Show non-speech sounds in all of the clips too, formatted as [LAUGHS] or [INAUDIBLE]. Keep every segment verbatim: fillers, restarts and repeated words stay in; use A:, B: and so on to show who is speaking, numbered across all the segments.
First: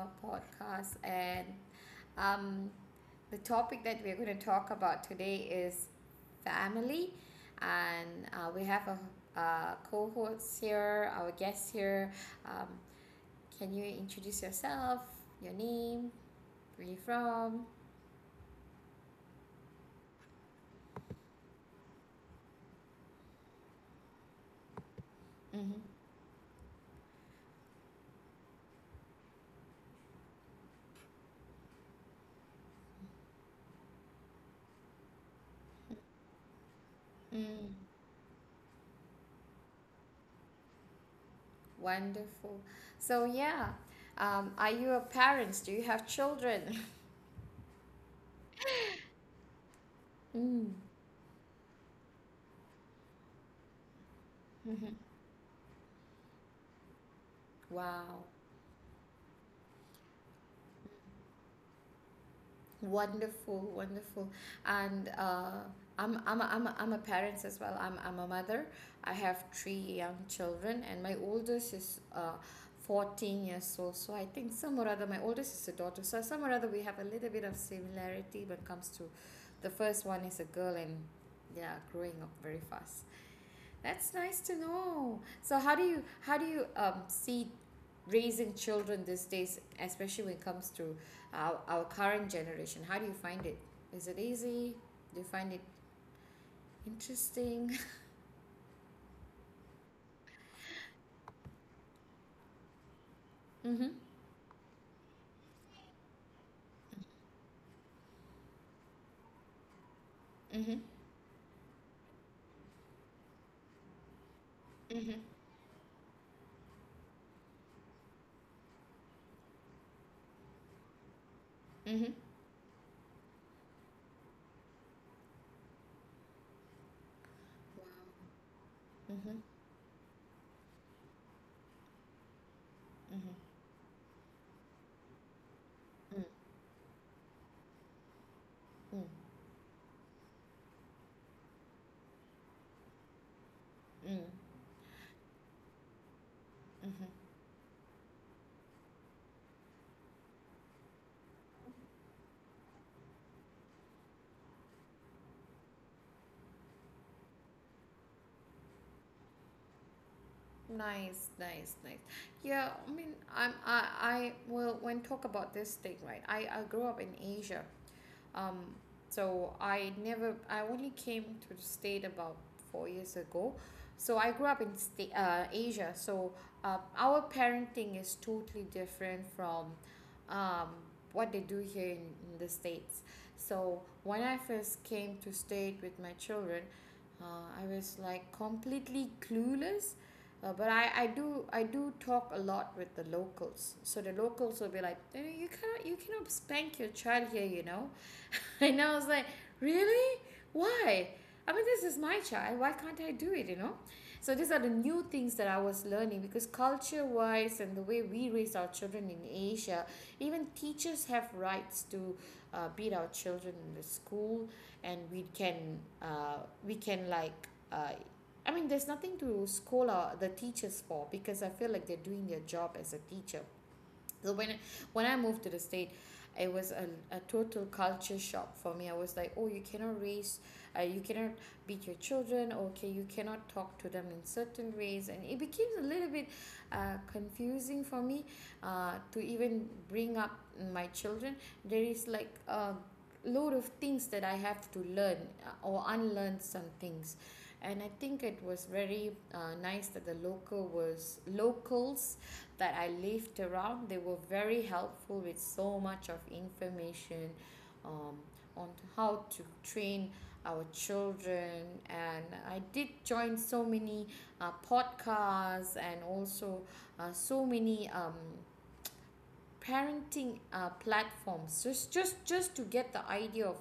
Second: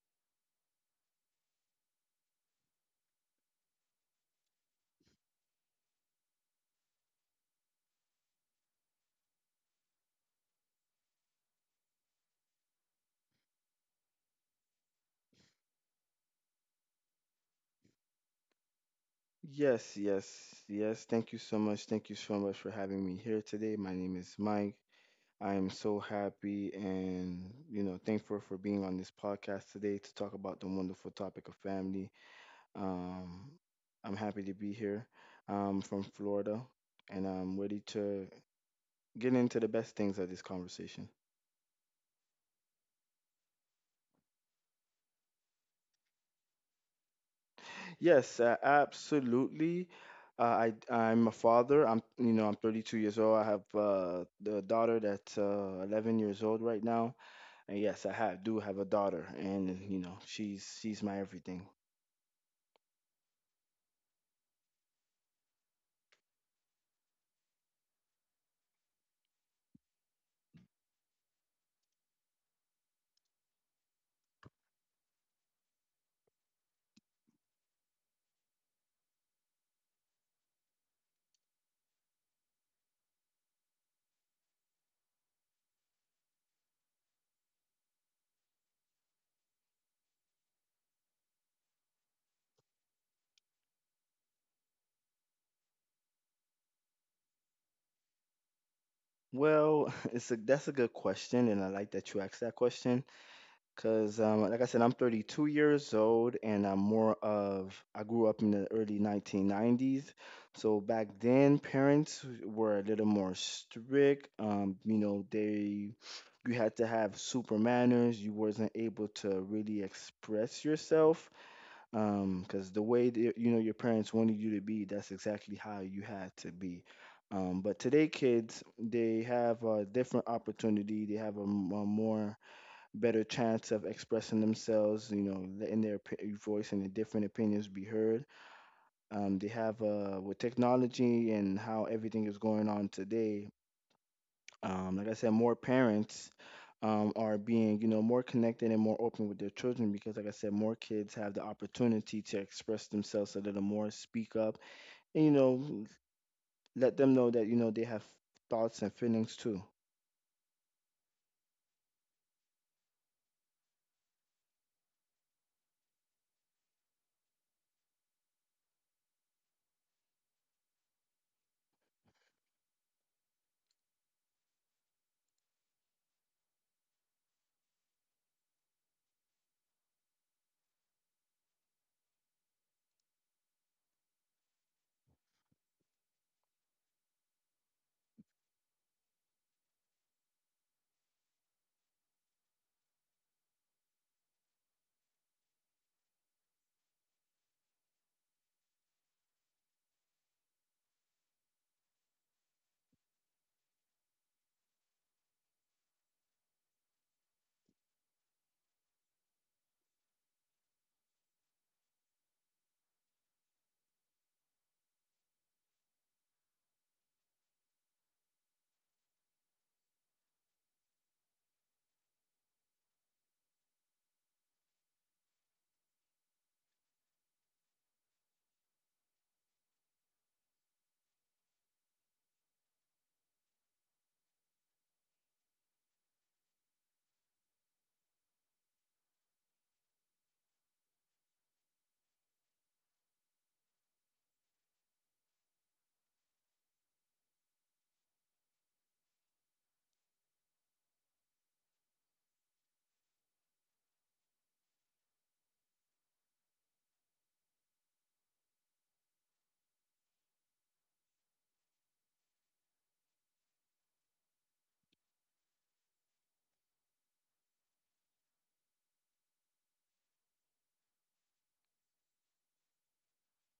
A: our podcast. And um, the topic that we're going to talk about today is family. And uh, we have a, a co host here, our guest here. Um, can you introduce yourself, your name, where you from?
B: Yes, yes, yes. Thank you so much. Thank you so much for having me here today. My name is Mike. I am
A: Mm-hmm.
B: so happy and, you know, thankful for being on this podcast today to talk about the wonderful topic of family. Um, I'm happy to be here. I'm from Florida and I'm
A: Mm,
B: ready to get into the best things of this conversation.
A: wonderful. So, yeah, um, are you a parent? Do you have children? [LAUGHS]
B: Yes, uh, absolutely. Uh,
A: Mm,
B: I I'm a father. I'm, you know, I'm thirty-two years old. I have uh, the daughter that's uh, eleven years old right now, and yes, I
A: wow.
B: have do have a daughter, and you know she's she's my everything.
A: Wonderful, wonderful. And uh, I'm, I'm, a, I'm, a, I'm a parent as well. I'm, I'm a mother. I have three young children, and my oldest is uh, fourteen years old. So I think some or other, my oldest is a daughter. So some or other, we have a little bit of similarity when it comes to the first one is a girl, and yeah, growing up very fast. That's nice to know. So how do you how do you um, see raising children these days, especially when it comes to our, our current generation? How do you find it? Is it easy? Do you find it interesting? [LAUGHS]
B: Well, [LAUGHS] it's a that's a good question, and I like that you asked that question.
A: Mm-hmm.
B: Cause um, like I said, I'm thirty-two years old, and I'm more of, I grew up in the early nineteen nineties.
A: Mm-hmm.
B: So back then, parents were a little more strict. Um, you know, they, you had to have super manners. You wasn't able to really express yourself.
A: Mm-hmm. Mm-hmm.
B: Um, cause the way that, you know, your parents wanted you to be, that's exactly how you had to be. Um, but today,
A: Wow.
B: kids, they
A: Mm-hmm.
B: have a different opportunity. They have a m a more better
A: Mm-hmm.
B: chance of expressing themselves, you know, letting their
A: Mm.
B: opi- voice and their different opinions be heard.
A: Mm.
B: Um, they have, uh, with technology and how everything is going on today,
A: Mm.
B: um, like I said, more parents
A: Mm-hmm.
B: um, are being, you know, more connected and more open with their children because, like I said, more kids have the opportunity to express themselves a little more, speak up, and, you know, let them know that, you know, they have thoughts and feelings too.
A: Nice, nice, nice. Yeah, I mean, I'm I I well, when talk about this thing, right? I I grew up in Asia. Um, so I never, I only came to the state about four years ago. So I grew up in sta- uh, Asia. So uh, our parenting is totally different from um, what they do here in, in the states. So when I first came to state with my children, uh, I was like completely clueless. Uh, but I, I do I do talk a lot with the locals. So the locals will be like, "Eh, you cannot you cannot spank your child here, you know." [LAUGHS] And I was like, really? Why? I mean, this is my child. Why can't I do it? You know? So these are the new things that I was learning, because culture wise, and the way we raise our children in Asia, even teachers have rights to uh, beat our children in the school, and we can uh, we can like. Uh, I mean, there's nothing to scold our, the teachers for, because I feel like they're doing their job as a teacher. So when when I moved to the state, it was a, a total culture shock for me. I was like, oh, you cannot raise, uh, you cannot beat your children. Okay, you cannot talk to them in certain ways. And it became a little bit uh, confusing for me uh, to even bring up my children. There is like a load of things that I have to learn, uh, or unlearn some things. And I think it was very uh, nice that the local was locals that I lived around, they were very helpful with so much of information um, on how to train our children. And I did join so many uh, podcasts, and also uh, so many um, parenting uh, platforms just just just to get the idea of,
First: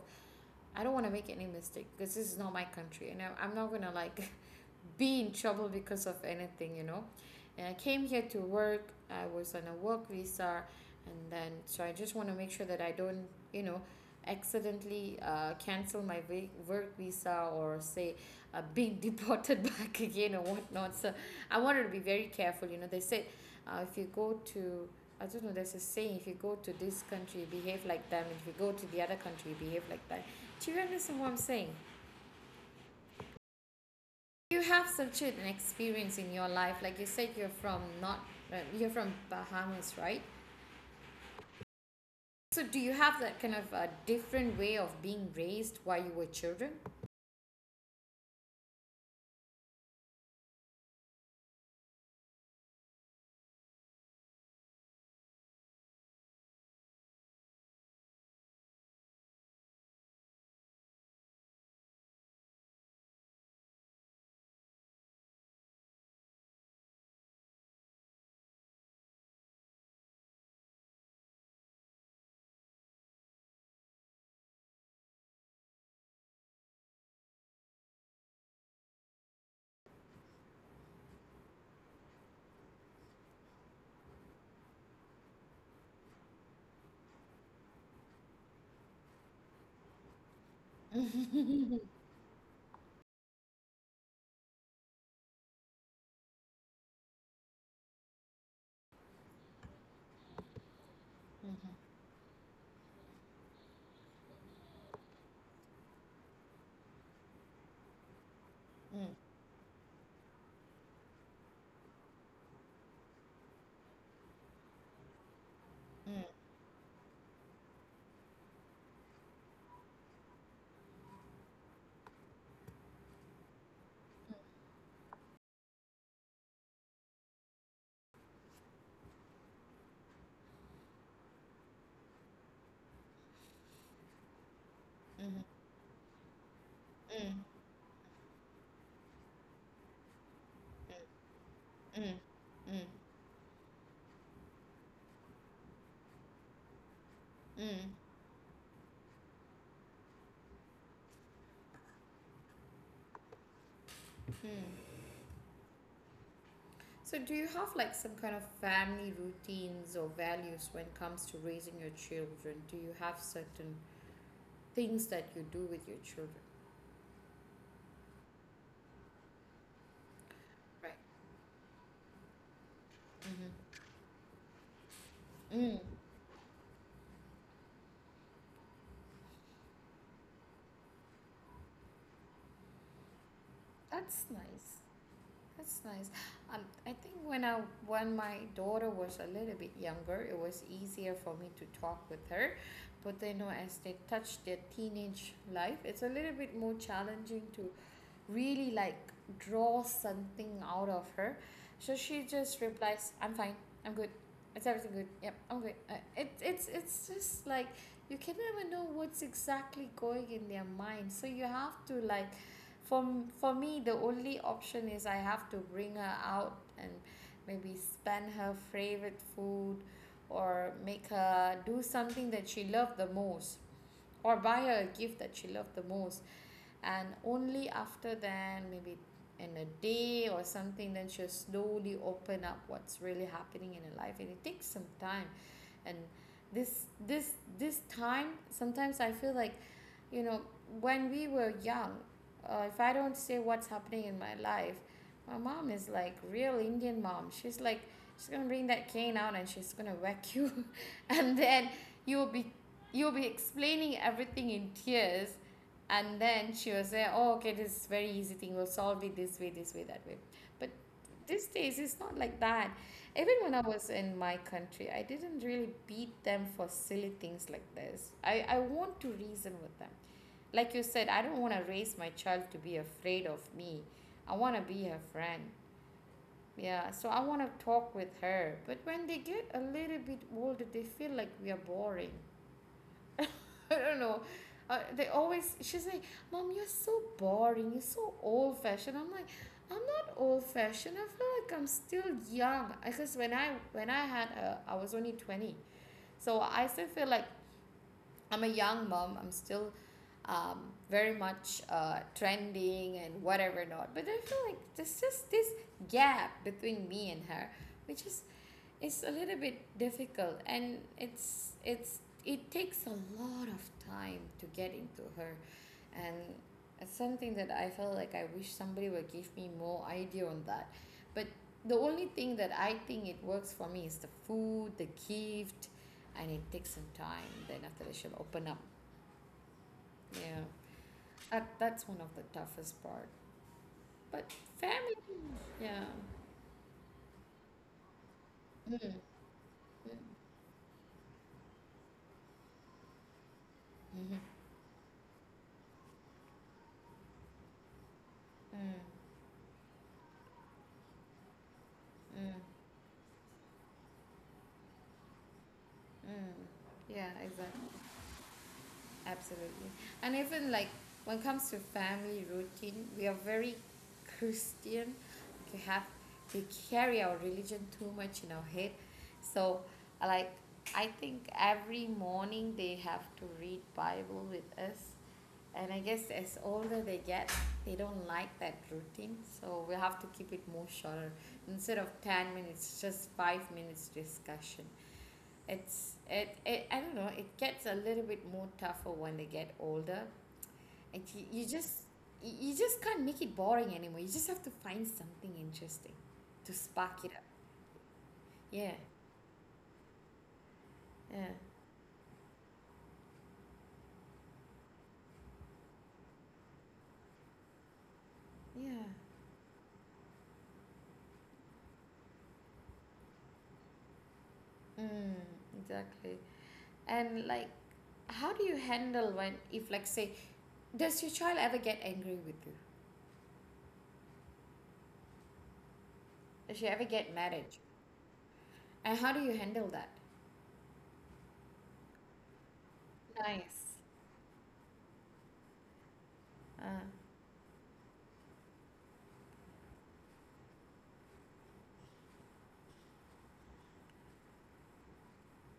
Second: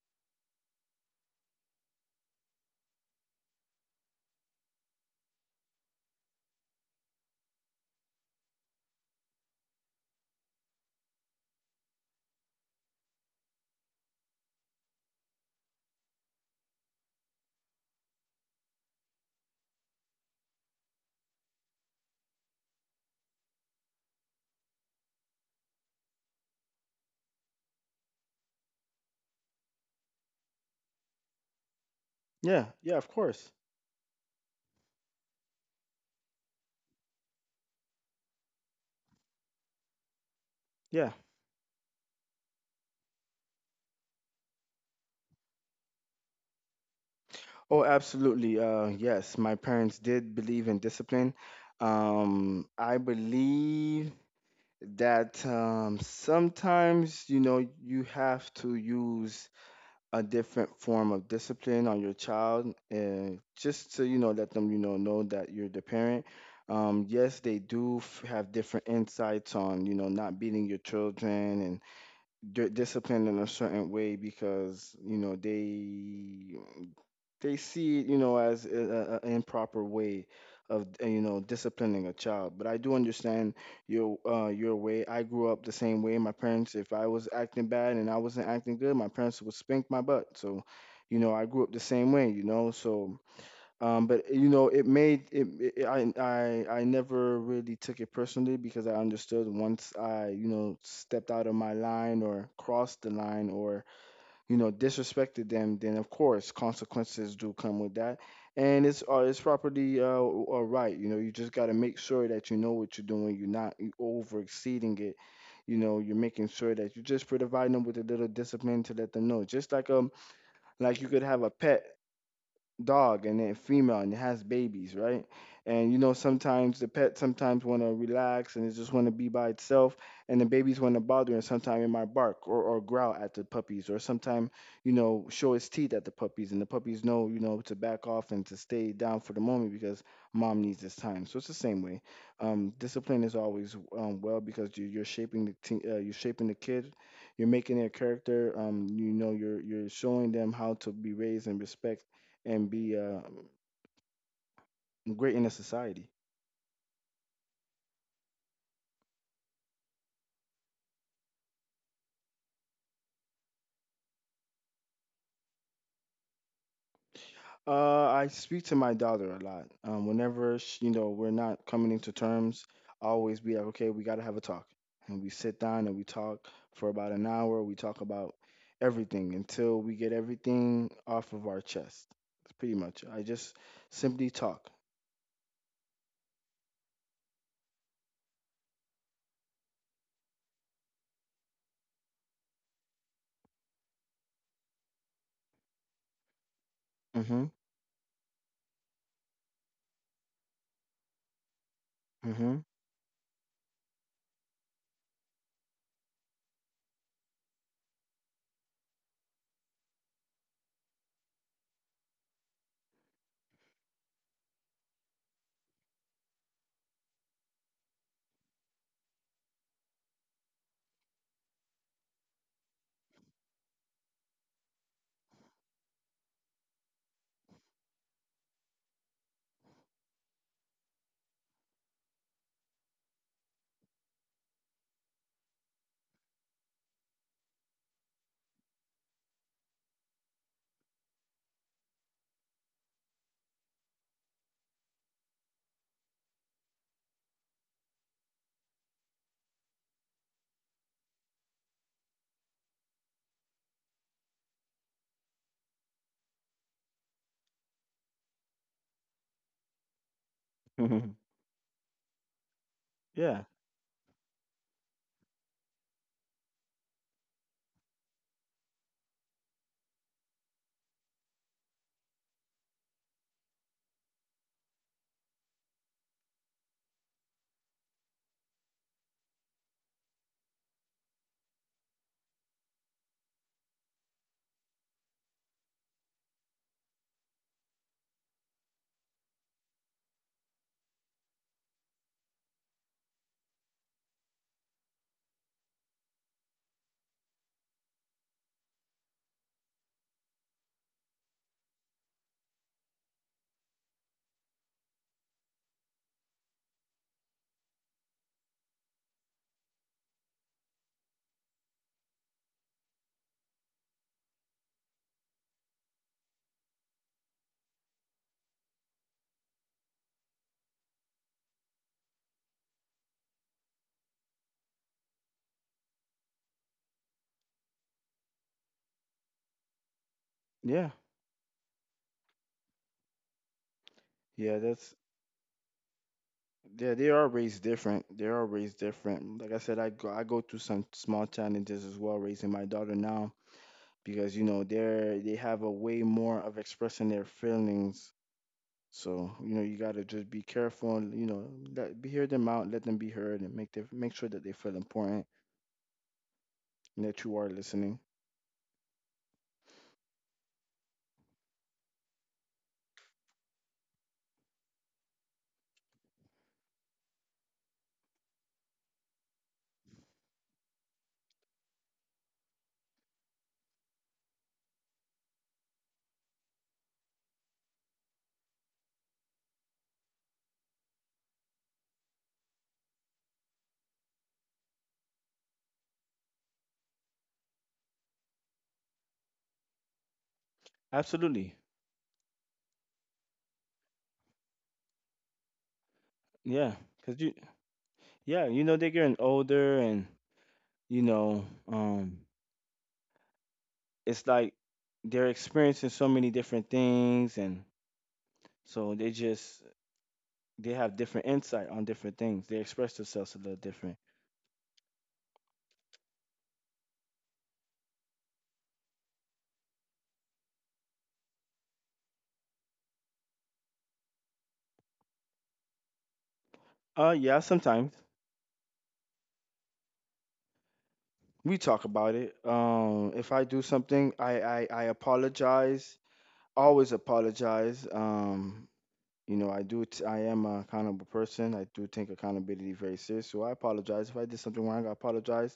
A: I don't want to make any mistake, because this is not my country and I- I'm not going to like [LAUGHS] be in trouble because of anything, you know. And I came here to work. I was on a work visa, and then so I just want to make sure that I don't, you know, accidentally uh, cancel my vi- work visa, or say uh, being [LAUGHS] deported back again or whatnot. So I wanted to be very careful. You know, they said, uh, if you go to, I don't know, there's a saying, if you go to this country, behave like them. If you go to the other country, behave like that. Do you understand what I'm saying?
B: Yeah, yeah, of course.
A: You have such an experience in your life. Like you said, you're from not, uh, you're from Bahamas, right?
B: Yeah.
A: So do you have that kind of a different way of being raised while you were children?
B: Oh, absolutely. Uh, yes, my parents did believe in discipline. Um, I believe that, um, sometimes, you know, you have to use a different form of discipline on your child, and just to, you know, let them, you know, know that you're the parent. Um, yes, they do f- have different insights on, you know, not beating your children and di- discipline in a certain way because, you know, they they see it, you know, as an improper way of, uh, you know, disciplining a child. But I do understand your uh, your way. I grew up the same way. My parents, if I was acting bad and I wasn't acting good, my parents would spank my butt. So, you know, I grew up the same way. You know, so. Um, but you know, it made it, it. I I I never really took it personally because I understood once I, you know, stepped out of my line or crossed the line or, you know, disrespected them, then of course consequences do come with that. And it's
A: Mm,
B: uh, it's property uh, uh right. You know, you just got to make sure that you know what you're doing. You're not over exceeding it. You know, you're
A: mm,
B: making sure that you're just providing them with a little discipline to let them know. Just like, um, like you could have a pet dog and then female and it has babies, right? And you know sometimes the pet sometimes want to relax and it just want to be by itself, and the babies want to bother and sometimes it might bark or, or growl at the puppies or sometimes you know
A: mm-hmm.
B: show its teeth at the puppies and the puppies
A: Mm,
B: know, you know, to back off and to stay down for the moment because mom needs this time. So it's the same
A: mm,
B: way.
A: mm,
B: Um,
A: mm,
B: discipline is always, um, well, because you, you're shaping the teen uh, you're shaping the kid, you're
A: mm,
B: making
A: mm.
B: their character, um you know, you're you're showing them how to be raised and respect and be um,
A: Mm.
B: great in the society.
A: So, do you have like some kind of family routines or values when it comes to raising your children? Do you have certain things that you do with your children?
B: Uh, I speak to my daughter a lot. Um, whenever sh
A: Right.
B: you know we're not coming into terms, I always be like, okay, we got to have a talk, and we sit
A: Mm-hmm. Mm.
B: down and we talk for about an hour. We talk about everything until we get everything off of our chest. That's pretty much. I just
A: That's
B: simply talk.
A: nice. That's nice. Um, I think when I when my daughter was a little bit younger, it was easier for me to talk with her. But then, you know, as they touch their teenage life, it's a little bit more challenging
B: Mhm.
A: to really like draw something out of her. So she just
B: Mhm. [LAUGHS]
A: replies, I'm fine, I'm good, it's everything good, yep, I'm good. uh, it, it's it's just like you can never know what's exactly going in their mind, so you have to like, for, for me, the only option is I have to bring her out, and maybe spend her favorite food, or make her do something that she loved the most, or buy her a gift that she loved the most. And only after then, maybe in a day or something, then she'll slowly open up what's really happening in her life, and it takes some time. And this this this time, sometimes I feel like, you know, when we were young, uh, if I don't say what's happening in my life, my mom is like real Indian mom. She's like, she's gonna bring that cane out and she's gonna whack [LAUGHS] you, [LAUGHS] and then you'll be you'll be explaining everything in tears, and then she will say, oh, okay, this is very easy thing, we'll solve it this way, this way, that way. But
B: Mhm.
A: these days it's not like that. Even
B: Yeah.
A: when I was in my country, I didn't really beat them for silly things like this. i, I want to reason with them. Like you said, I don't want to raise my child to be afraid of me. I want to be her friend. Yeah, so I want to talk with her. But when they get a little bit older, they feel like we are boring. [LAUGHS] I don't know. Uh, they always, she's like, Mom, you're so boring. You're so old fashioned. I'm like, I'm not old fashioned. I feel like I'm still young. Because when I when I had her, I was only twenty. So I still feel like I'm a young mom. I'm still um, very much uh, trending and whatever not. But I feel like there's just this gap between me and her, which is, it's a little bit difficult, and it's it's it takes a lot of time to get into her. And it's something that I felt like I wish somebody would give me more idea on that. But the only thing that I think it works for me is the food, the gift, and it takes some time. Then after that, she'll open up. Yeah.
B: Yeah.
A: That, that's one of the toughest part. But
B: Yeah.
A: family,
B: That's.
A: yeah.
B: Yeah, they are raised different. They are
A: Mm.
B: raised
A: Mm.
B: different. Like I said, I go I go through some small challenges as well raising my daughter now
A: Mhm.
B: because you know they're they have a way more of expressing their feelings.
A: Mm.
B: So you know you gotta just be careful and you know let be hear
A: Mm.
B: them out, let them be heard, and make their make sure that they feel important
A: Mm.
B: and
A: Yeah,
B: that you are
A: exactly.
B: listening.
A: Absolutely. And even like, when it comes to family routine, we are very Christian. We have, we carry our religion too much in our head. So like, I think every morning they have to read Bible with us. And I guess as older they get, they don't like that routine. So we have to keep it more shorter. Instead of ten minutes, just five minutes discussion, it's it it I don't know, it gets a little bit more tougher when they get older. And you you
B: Absolutely,
A: just, you you just can't make it boring anymore. You just have to find something interesting to
B: yeah,
A: spark it up.
B: cause you, yeah,
A: Yeah,
B: you know they're getting older and you
A: yeah,
B: know, um it's like they're experiencing so many different things and
A: yeah.
B: so they just, they have different insight on different things. They express themselves a little different.
A: Mm, exactly. And like, how do you handle, when, if like say, does your child ever get angry with you, does she ever get
B: Uh
A: mad at
B: yeah,
A: you,
B: sometimes
A: and how do you handle that?
B: we talk about it. Um if I do
A: Nice.
B: something, I I, I apologize.
A: uh,
B: Always apologize. Um you know, I do t- I am an accountable person. I do take accountability very serious. So I apologize if I did something wrong. I apologize.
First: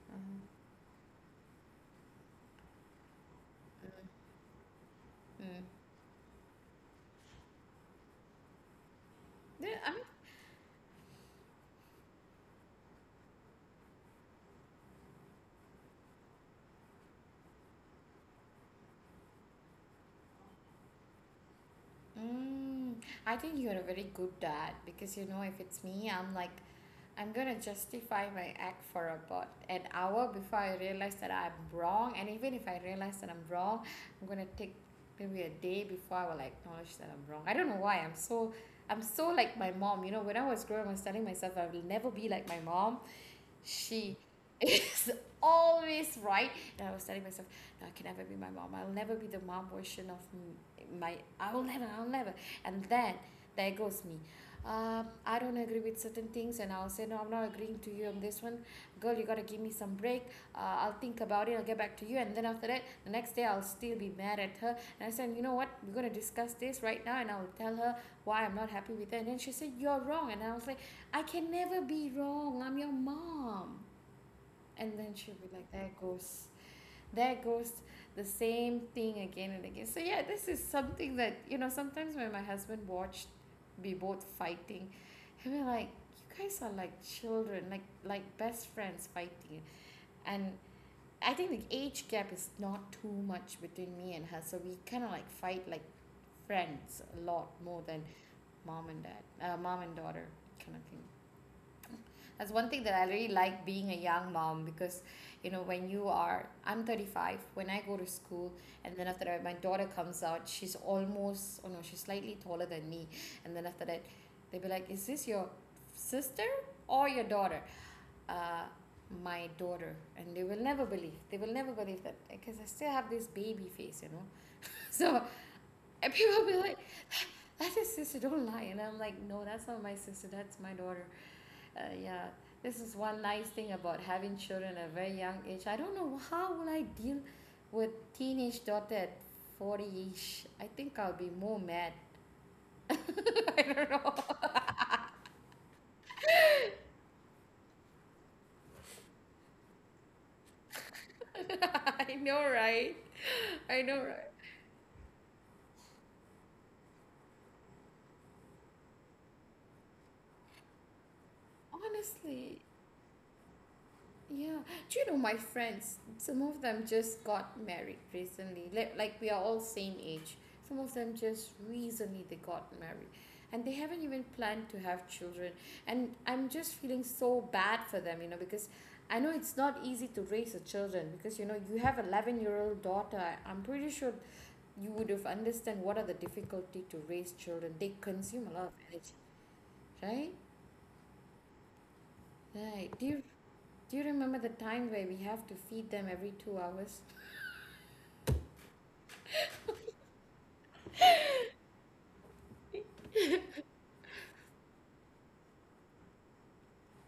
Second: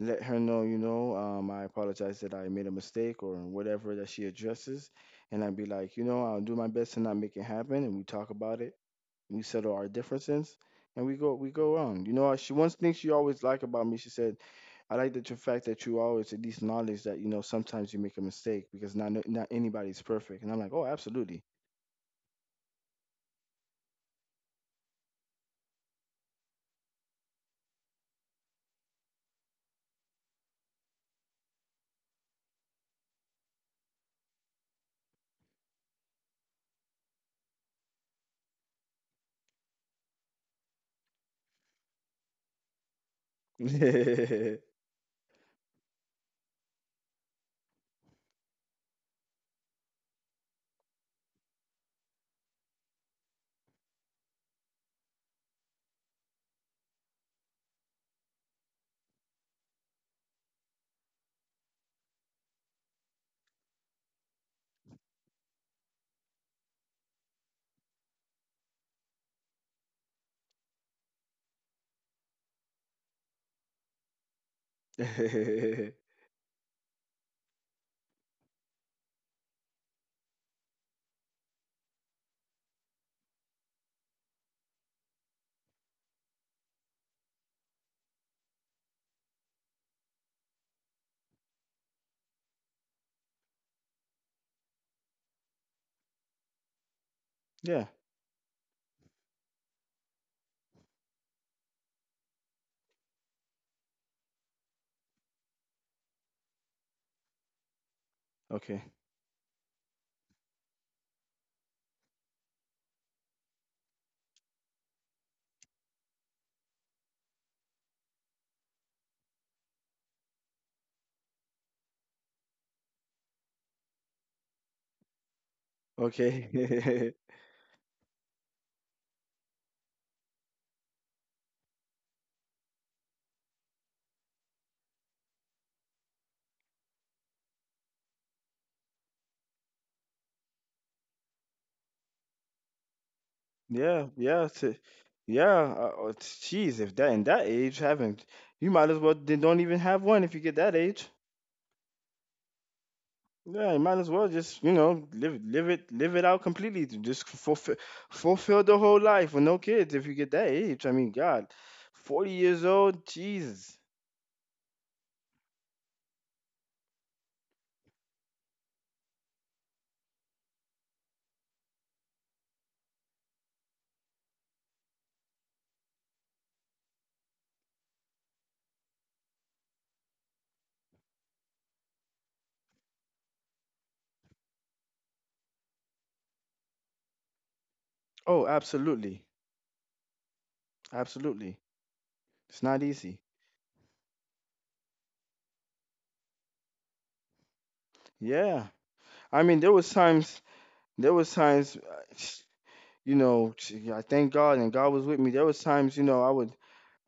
B: Let her know,
A: uh,
B: you know, um I apologize that I made a mistake or whatever that
A: mm,
B: she addresses and I'd be
A: mm.
B: like, you know, I'll do my best to not make it happen and we talk about it, we settle
A: Then,
B: our
A: I,
B: differences and we go we go on. You know, she, one thing she always liked about me, she said, I like the tr- fact that you always at least acknowledge that, you know, sometimes you make a mistake because not no- not anybody's perfect. And I'm like, oh, absolutely.
A: mm, I think you're a very good dad, because, you know, if it's me, I'm like, I'm gonna justify my act for about an hour before I realize that I'm wrong, and even if I realize that I'm wrong, I'm gonna take maybe a day before I will acknowledge that I'm wrong. I don't know why I'm so, I'm so like my mom. You know, when I was growing, I was telling myself I will never be like my mom. She
B: [LAUGHS]
A: is [LAUGHS] always right, and I was telling myself no, I can never be my mom, I'll never be the mom version of my I will never I'll never And then there goes me. Um, I don't agree with certain things and I'll say, no, I'm not agreeing to you on this one. Girl, you gotta give me some break. Uh, I'll think about it, I'll get back to you. And then after that, the next day I'll still be mad at her and I said, you know what, we're gonna discuss this right now. And I'll tell her why I'm not happy with her, and then she said, you're wrong, and I was like, I can never be wrong. I'm your mom. And then she'll be like, there goes, there goes the same thing again and again. So, yeah, this is something that, you know, sometimes when my husband watched be both fighting, and we're like, you guys are like children, like like best friends fighting. And I think the age gap is not too much between me and her, so we kind of like fight like friends a lot more
B: Yeah.
A: than mom and dad, uh, mom and daughter kind of thing. That's one thing that I really like being a young mom, because, you know, when you are, I'm thirty-five, when I go to school,
B: Okay.
A: and then after that, my daughter comes out, she's almost, oh no, she's slightly taller than me. And then after that, they'll be like, is this your sister or your daughter? Uh, my daughter. And they will never believe, they will never believe that, because I still have this baby face, you know. [LAUGHS] So, and people
B: Okay.
A: will be like, that's your sister, don't lie. And I'm like, no, that's not my sister, that's my daughter. Uh, yeah, this is one nice thing about having children at a very young age. I don't know how will I deal with teenage daughter at forty-ish. I think I'll be more mad. [LAUGHS] I
B: [LAUGHS]
A: don't
B: yeah,
A: know.
B: yeah. t- yeah, uh, uh, t- Geez, if that, in that age having, you might as well then don't even have one if you get that age.
A: [LAUGHS] I know, right?
B: Yeah, you
A: I
B: might
A: know,
B: as well
A: right?
B: just, you know, live live it live it out completely. To Just fulfill fulfill the whole life with no kids if you get that age. I mean, God, forty
A: Honestly,
B: years old, Jesus.
A: yeah. Do you know my friends? Some of them just got married recently. Like, like we are all same age. Some of them just recently they got married, and they haven't even planned to have children. And I'm just feeling so bad for them, you know, because I know it's not easy to raise a children, because you know you have eleven year old daughter. I- I'm pretty sure you would have understand what are the difficulty to raise children. They
B: Oh,
A: consume a lot of energy,
B: absolutely,
A: right?
B: absolutely. It's not
A: Right. Do
B: easy.
A: you do you remember the time where we have to feed them every two hours?
B: Yeah, I mean, there was times there was times, uh, [SNIFFS] you know, [SNIFFS] I thank God and God was with me. There was times you know I would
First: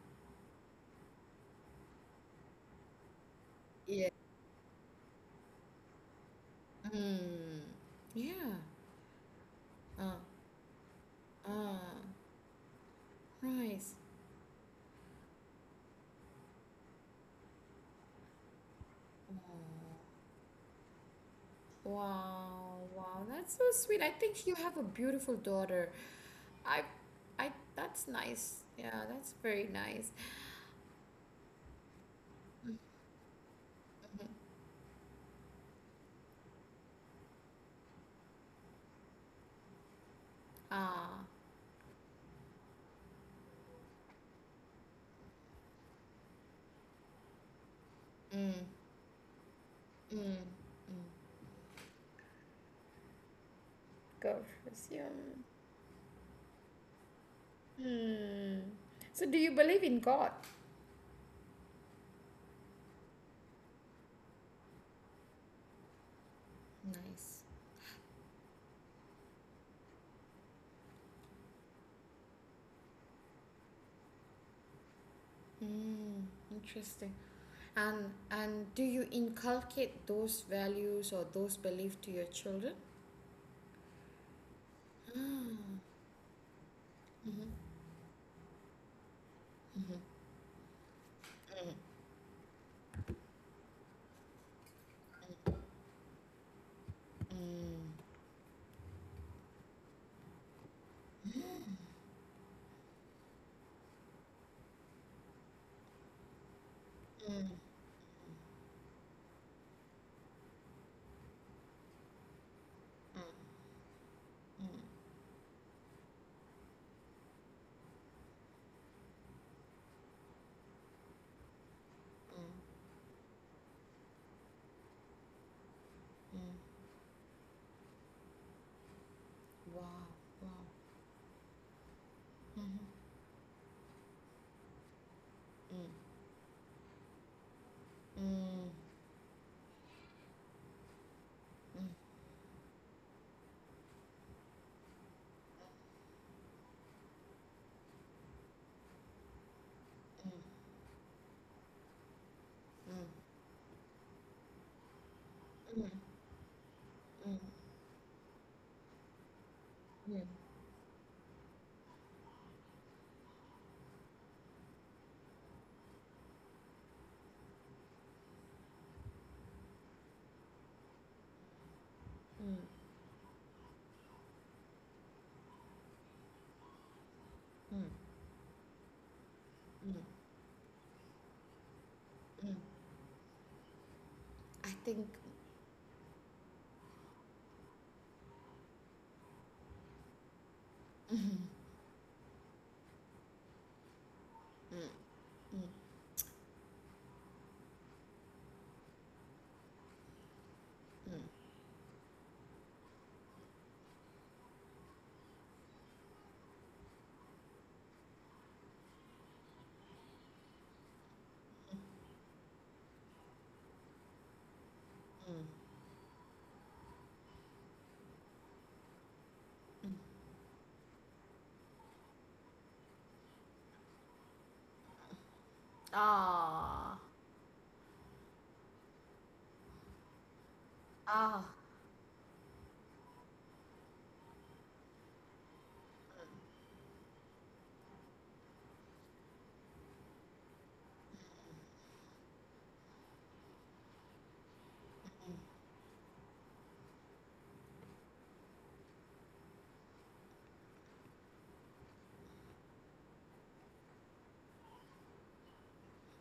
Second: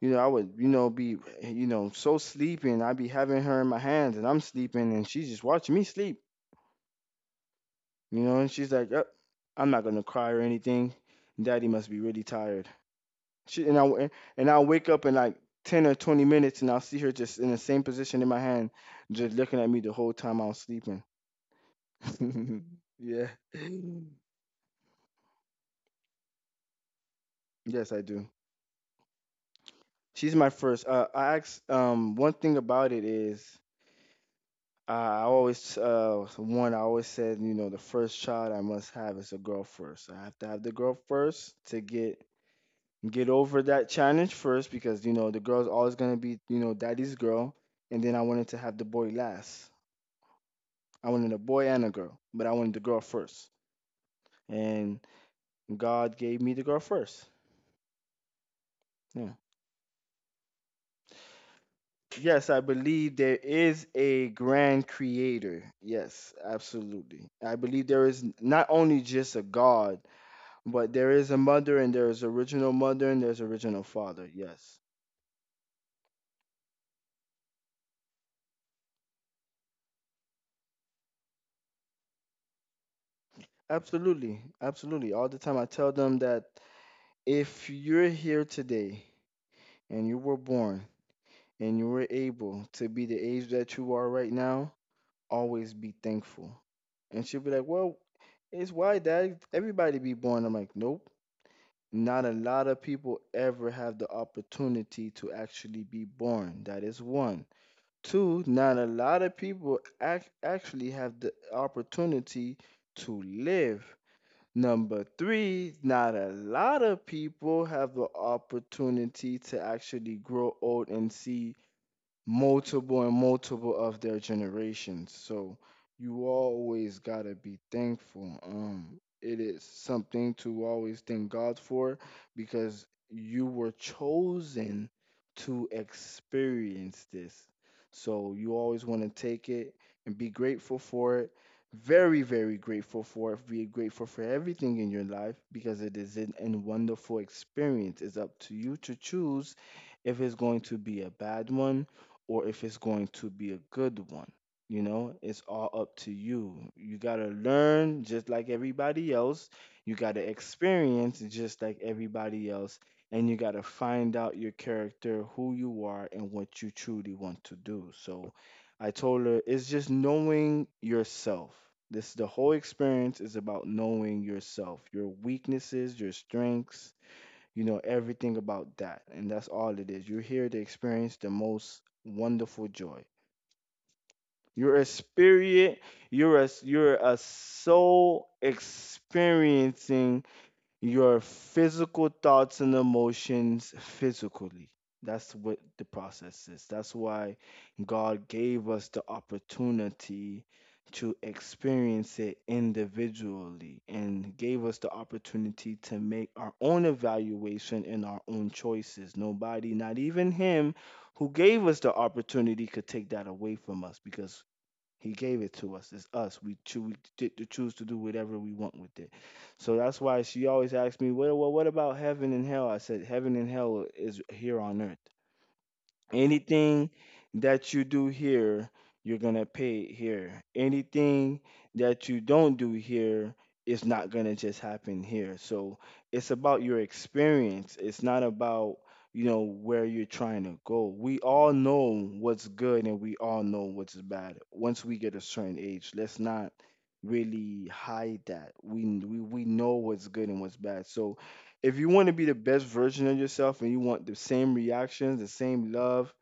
B: you know I would, you know, be, you know, so sleeping. I'd be having her in my
A: Yeah.
B: hands and I'm sleeping and she's just watching me sleep.
A: Hmm.
B: You know, and she's like, "Yep, I'm not gonna cry or anything. Daddy must be really tired." She and
A: Nice.
B: I and I'll wake up in like ten or twenty minutes, and I'll see her just in the same position in my hand, just looking at me the whole time I was sleeping. [LAUGHS]
A: Wow. Wow.
B: Yeah.
A: That's so sweet. I think you have a beautiful daughter. I, I.
B: Yes, I
A: That's
B: do.
A: nice. Yeah. That's very nice.
B: She's my first. Uh, I asked. Um, one thing about it is, uh, I always uh one I always said, you know, the first child I must have is a girl first. I have to have the girl
A: Ah.
B: first to get get over that challenge first because you know the girl's always gonna be, you know, daddy's girl, and then I wanted
A: Mm.
B: to have the boy last.
A: Mm.
B: I wanted a boy and a girl, but I wanted the girl first,
A: God bless
B: and
A: you.
B: God gave me the girl first.
A: Hmm. So,
B: Yeah.
A: do you believe in God?
B: Yes, I believe there is a grand creator. Yes, absolutely.
A: Nice.
B: I believe there is not only just a God, but there is a mother and there is original mother and there's original father. Yes.
A: Mm, interesting. And and do you inculcate those values or those beliefs to your children?
B: Absolutely. Absolutely.
A: [GASPS]
B: All the time I
A: Mm,
B: tell them that, if you're here today and you were born and you were able to be the age that you are right now, always be thankful. And she'll be like,
A: mm,
B: well, it's why that everybody be born. I'm like, nope. Not a lot of people ever have the opportunity to actually be born. That is one. Two, not a lot of people act- actually have the opportunity to live. Number three, not a lot of people have the opportunity to actually grow old and see multiple and multiple of their generations. So you
A: mm.
B: always gotta be thankful. Um, it is
A: Wow.
B: something to
A: Wow.
B: always thank God for because
A: Mm-hmm.
B: you were chosen to
A: Hmm.
B: experience this. So you
A: Mm,
B: always want to take it and be grateful for it. Very, very grateful for it. Be grateful for everything in your life because it is an, an wonderful experience. It's up to you to choose if it's going to be a bad one or if it's going to
A: mm,
B: be a good one. You know, it's all
A: mm,
B: up to you. You got to learn just like everybody else. You
A: mm,
B: got
A: mm,
B: to experience just like everybody else. And you got to find out your character, who you are, and what you truly want to do. So I told her it's just knowing yourself. This the whole experience is about knowing yourself, your weaknesses, your strengths, you
A: mm,
B: know
A: mm,
B: everything about that, and that's all it is.
A: mm.
B: You're here to experience the most
A: Mm.
B: wonderful joy.
A: I
B: You're a
A: think,
B: spirit. You're a you're a soul experiencing your physical thoughts and emotions physically. That's what the process is. That's why God gave us the opportunity to experience it individually and gave us the opportunity to make our own evaluation and our own choices. Nobody, not even Him who gave us the opportunity, could take that away from us because he gave it to us. It's us. We, choo- we get to choose to do whatever we want with it. So that's why she always asks me, well, well, what about heaven and hell? I said, heaven and hell is here on earth. Anything
A: ah,
B: that you do here, you're gonna pay it here. Anything
A: ah,
B: that you don't do here is not gonna just happen here. So it's about your experience. It's not about you know where you're trying to go. We all know what's good and we all know what's bad. Once we get a certain age, let's not really hide that. We we we know what's good and what's bad. So if you want to be the best version of yourself and you want the same reactions, the same love,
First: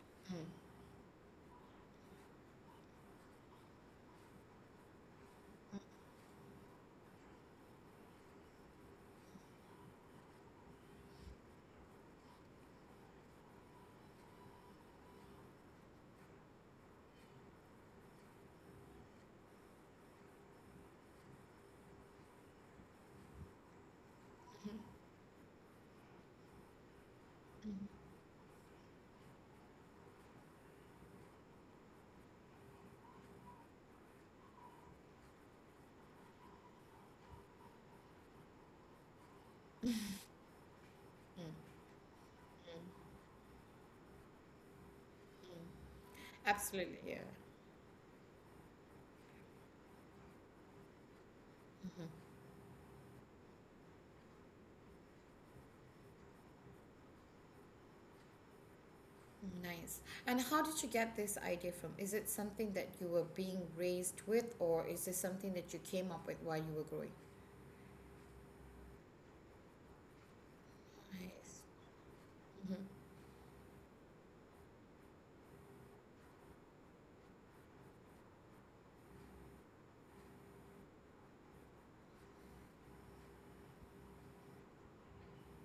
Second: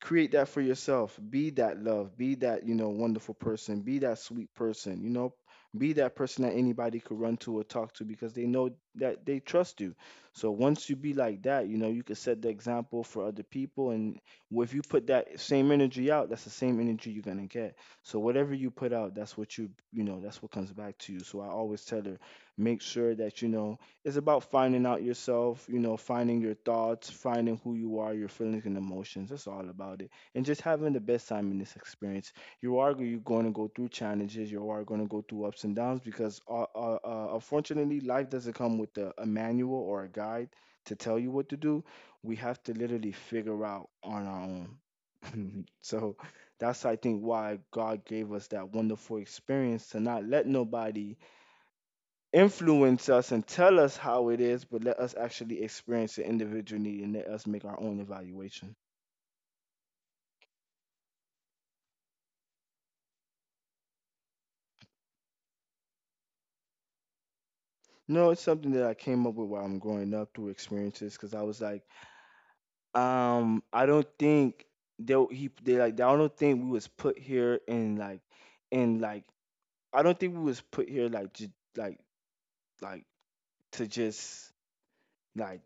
B: create that for yourself. Be that love, be that you know wonderful person, be that sweet person, you know, be that person that anybody could run to or talk to because they know that they trust you. So once you be like that, you know, you can set the example for other people. And if you put that same energy out, that's the same energy you're going to get. So whatever you put out, that's what you you know, that's what comes back to you. So I always tell her, make sure that you know it's about finding out yourself, you know, finding your thoughts, finding
A: mm,
B: who
A: mm.
B: you are, your feelings and emotions. That's all about it. And just having the best time in this experience. You are, you're going to go through challenges. You are going to go through ups and downs because, uh, uh, uh, unfortunately, life doesn't come with a, a manual or a guide to tell you what to do. We have to literally figure out on our own. [LAUGHS] So that's, I
A: Absolutely, yeah.
B: think, why God gave us that wonderful experience to not let nobody influence us and tell us how it is, but let us actually experience the individual need and let us make our own evaluation.
A: Nice. And how did you get this idea from? Is it something that you were being raised with, or is this something that you came up with while you were growing?
B: No, it's something that I came up with while I'm growing up through experiences because I was
A: Nice.
B: like,
A: Mm-hmm.
B: um, I don't think they he they like I don't think we was put here in like in like I don't think we was put here like ju- like like to just like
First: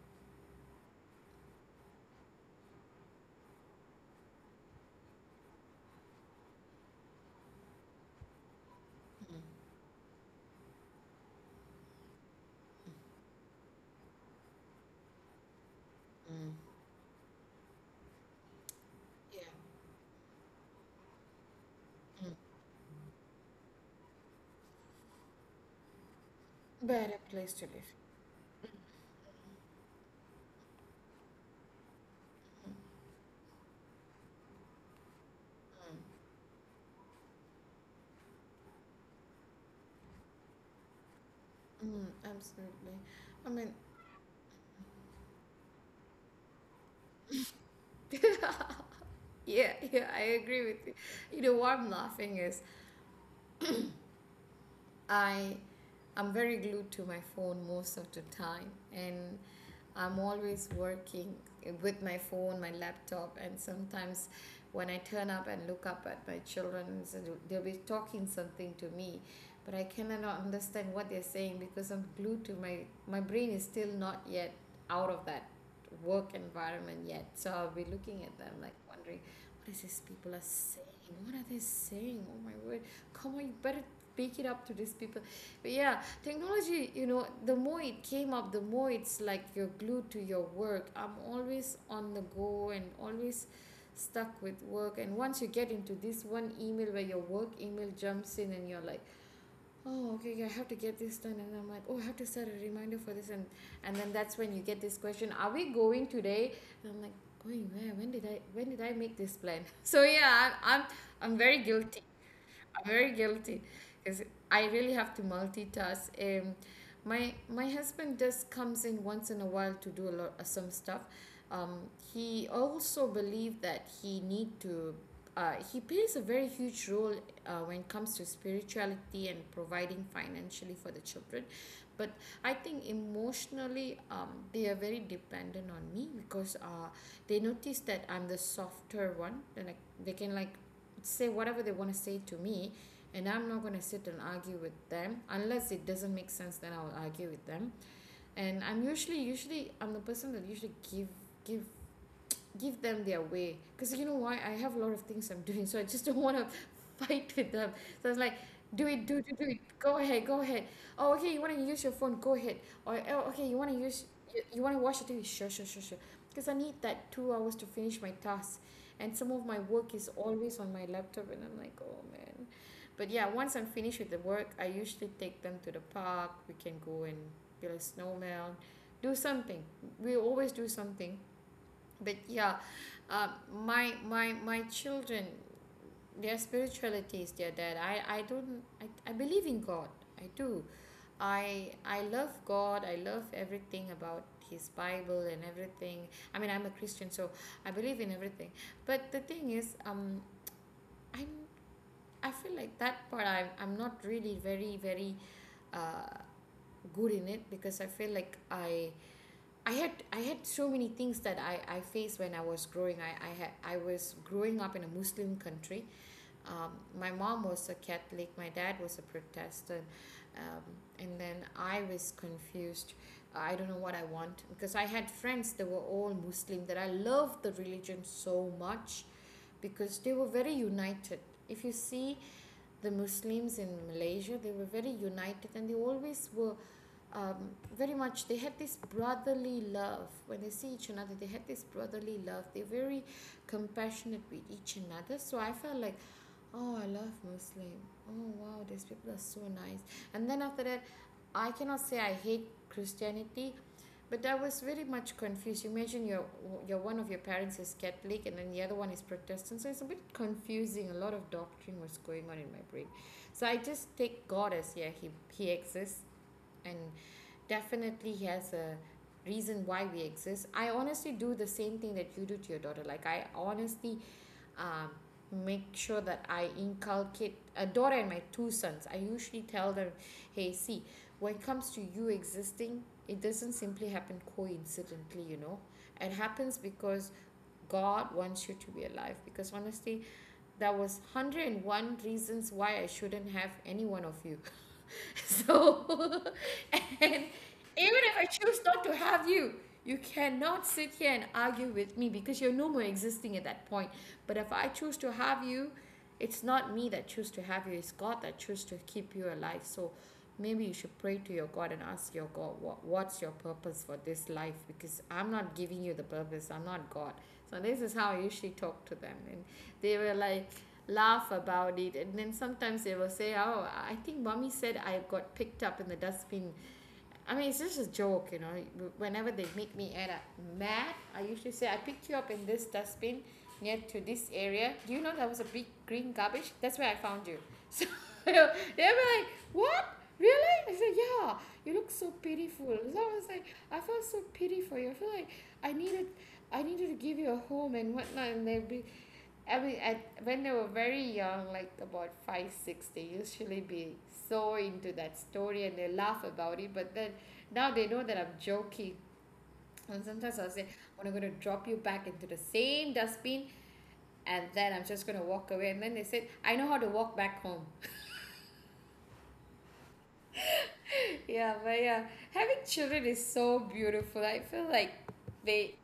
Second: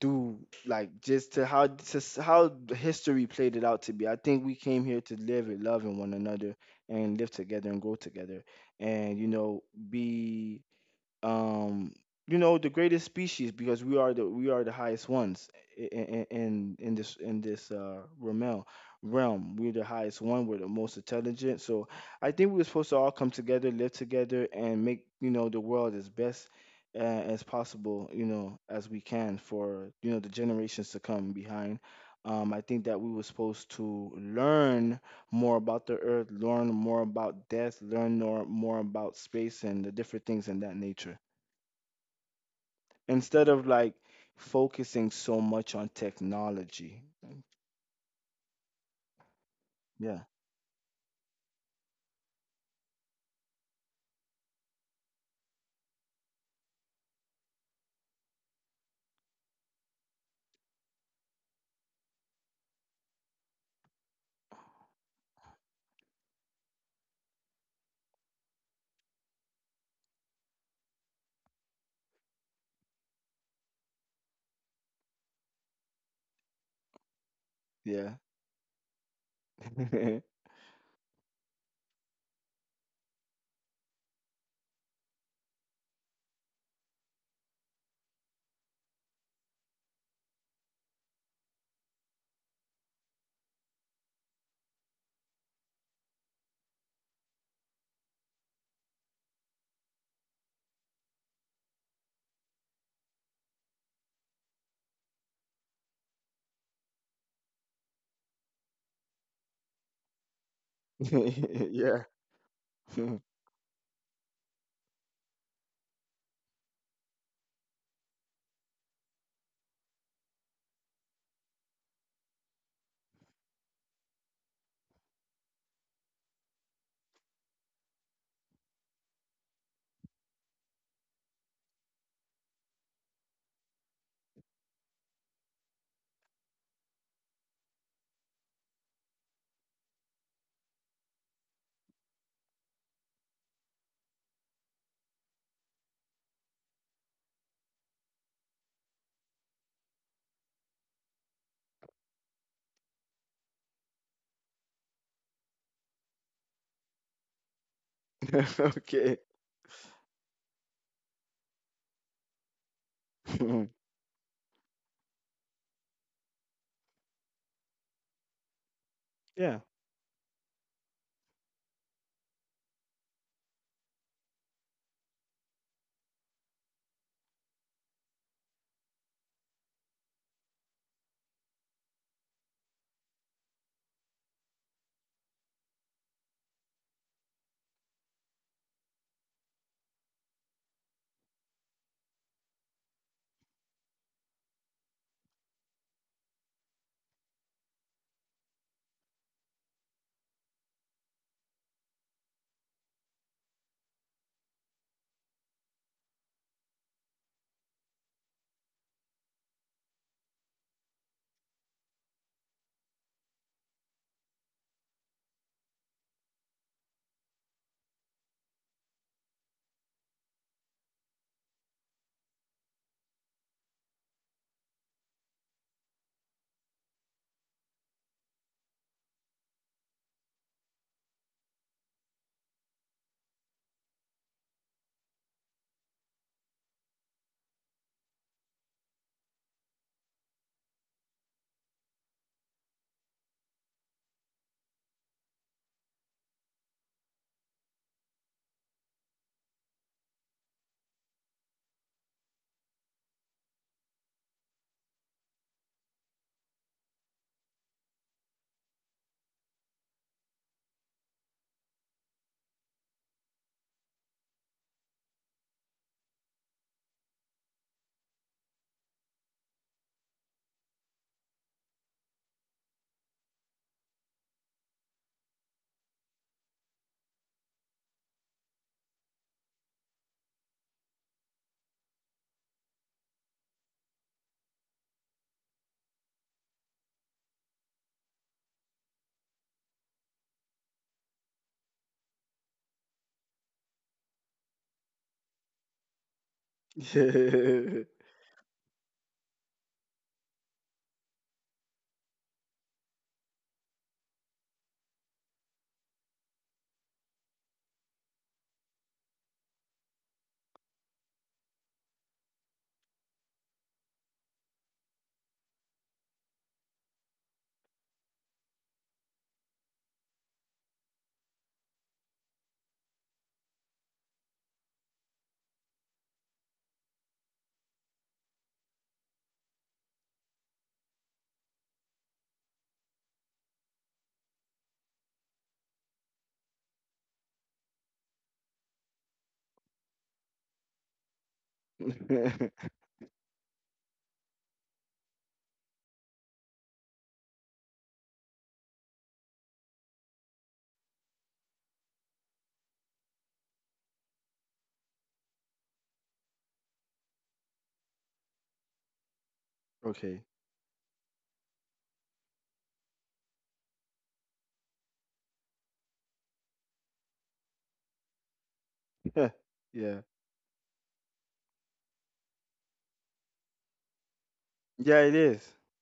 B: do like just to how to s- how the history played it out to be. I think we came here to live it, loving one another, and live together and grow together, and you know be um you know the greatest species because we are the we are the highest ones in
A: Mm.
B: in, in this in this uh realm
A: Yeah.
B: realm We're the highest one, we're the most intelligent. So I think we're supposed to all come together, live together, and make you know the world as best uh,
A: Better
B: as
A: place to live.
B: possible, you know, as we can for you know the generations to come behind. um, I think that we were supposed to learn more about the earth, learn more about death, learn more, more about space and the different things in that nature
A: Mm, absolutely.
B: instead
A: I
B: of
A: mean,
B: like focusing so much on technology.
A: [LAUGHS] yeah, yeah, I
B: Yeah,
A: agree with you. You know, why I'm laughing is I I'm very glued to my phone most of the time, and I'm always working with my phone, my laptop, and sometimes when I turn up and look up at my children, so they'll be talking something to me, but I cannot understand what they're saying, because I'm glued to my, my brain is still not yet out of that work environment yet. So I'll be
B: yeah,
A: looking at them like wondering, what is this people
B: [LAUGHS]
A: are saying? What are they saying? Oh my word! Come on, you better pick it up to these people. But yeah, technology, you know, the more it came up, the more it's like you're glued to your work. I'm always on the go and always stuck with work. And once you get into this one email where your work email jumps in and you're like, oh, okay okay, I have to get this done, and I'm like, oh, I have to set a reminder for this. and and then that's when you get this question, are we going today? And I'm like, going where, when did i when did i make this plan? [LAUGHS] So yeah, I, am i'm i'm very
B: yeah.
A: guilty. I'm very
B: [LAUGHS]
A: guilty, because I really have to multitask. Um, my my husband just comes in once in a while to do a lot of some stuff. Um, he also believes that he need to. Uh, he plays a very huge role uh, when it comes to spirituality and providing financially for the children, but I think emotionally um, they are very dependent on me, because uh, they notice that I'm the softer one. Then I, they can like say whatever they want to say to me, and I'm not going to sit and argue with them, unless it doesn't make sense, then I'll argue with them. And I'm usually usually I'm the person that usually give give give them their way, because, you know why, I have a lot of things I'm doing, so I just don't want to [LAUGHS] fight with them. So I was like, do it
B: Okay.
A: do it, do it go ahead, go ahead. Oh okay, you want to use your phone, go ahead. Or oh, okay, you want to
B: [LAUGHS]
A: use, you, you want to watch the T V, sure sure sure sure, because I need that two hours to finish my tasks. And some of my
B: Yeah.
A: work is always on my laptop and I'm like, oh man. But yeah, once I'm finished with the work, I usually take them to the park. We can go and build a snowman, do something, we always do something. But yeah, um, my my my children, their spirituality is their dad. I I don't I, I believe in God, I do, i i love God, I love everything about his bible and everything. I mean, I'm a Christian, so I believe in everything. But the thing is, um i'm I feel like that part i'm, I'm not really very very uh good in it, because I feel like i I had I had so many things that I, I faced when I was growing. I, I had I was growing up in a Muslim country. Um, my mom was a Catholic. My dad was a Protestant, um, and then I was confused. I don't know what I want, because I had friends that were all Muslim. That I loved the religion so much, because they were very united. If you see the Muslims in Malaysia, they were very united, and they always were, um, very much, they had this brotherly love. When they see each another, they had this brotherly love, they're very compassionate with each another. So I felt like, oh, I love Muslim, oh wow, these people are so nice. And then after that, I cannot say I hate Christianity, but I was very much confused. Imagine your your one of your parents is Catholic and then the other one is Protestant, so it's a bit confusing, a lot of doctrine was going on in my brain. So I just take God as, yeah, he, he exists and definitely has a reason why we exist. I honestly do the same thing that you do to your daughter. Like, I honestly, um, make sure that I inculcate a daughter and my two sons. I usually tell them, hey see, when it comes to you existing, it doesn't simply happen coincidentally, you know. It happens because God wants you to be alive, because honestly, there was a hundred and one reasons why I shouldn't have any one of you. [LAUGHS] [LAUGHS] So [LAUGHS] and
B: Yeah,
A: even if I choose not to have you, you cannot sit here and argue with me, because you're no more existing at that point. But if I choose to have you, it's not me that choose to have you, it's God that choose to keep you alive. So maybe you should pray to your God and ask your God, what, what's your purpose for this life? Because I'm not giving you the purpose, I'm not God. So this is how I usually talk to them. And they were like, laugh about it. And then sometimes they will say, "Oh, I think mommy said I got picked up in the dustbin." I mean it's just a joke. You know whenever they make me add mad, I usually say, "I picked you up in this dustbin near to this area. Do you know There was a big green garbage. That's where I found you." So [LAUGHS] they were like, "What, really?" I said, "Yeah, you look so
B: [LAUGHS]
A: pitiful, so I was like, I felt so pity for you. I feel like I needed, I needed to give you a home and whatnot." And they'd be, I mean at when they were very young, like about five six, they usually be so into that story, and they laugh about it. But then now they know that I'm joking. And
B: okay.
A: sometimes I'll say, "I'm gonna drop you back into the same dustbin, and then I'm just gonna walk away." And then they said, "I know how to walk back home."
B: Yeah. Yeah.
A: [LAUGHS] Yeah, but yeah, having children is so beautiful. I feel like
B: Yeah, it is.
A: they,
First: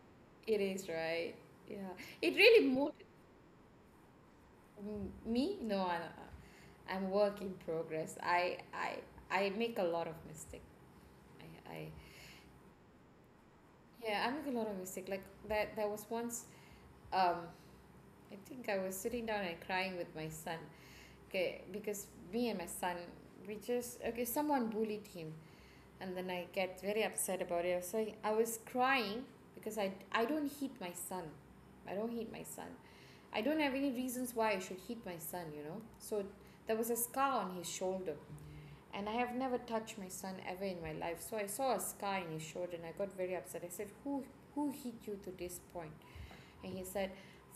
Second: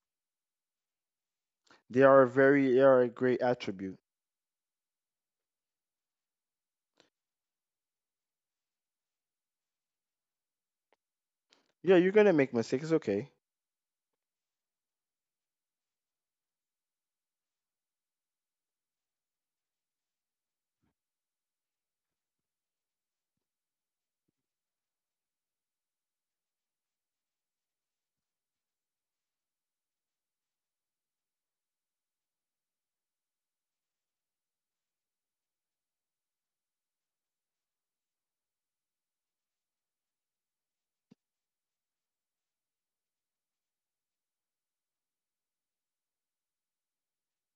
A: it is, right? Yeah,
B: They are a
A: it really
B: very, they are
A: motivates
B: a great attribute.
A: me. No, I don't. I'm work in progress. I I I make a lot of mistake. I I
B: Yeah, you're gonna make mistakes. It's okay.
A: Yeah, I make a lot of mistake. Like, that there was once, um I think I was sitting down and crying with my son. Okay, because me and my son, we just, okay, someone bullied him, and then I get very upset about it, so I was crying. Because I I don't hit my son. I don't hit my son. I don't have any reasons why I should hit my son, you know. So there was a scar on his shoulder. And I have never touched my son ever in my life. So I saw a scar in his shoulder and I got very upset. I said, "Who who hit you to this point?" And he said,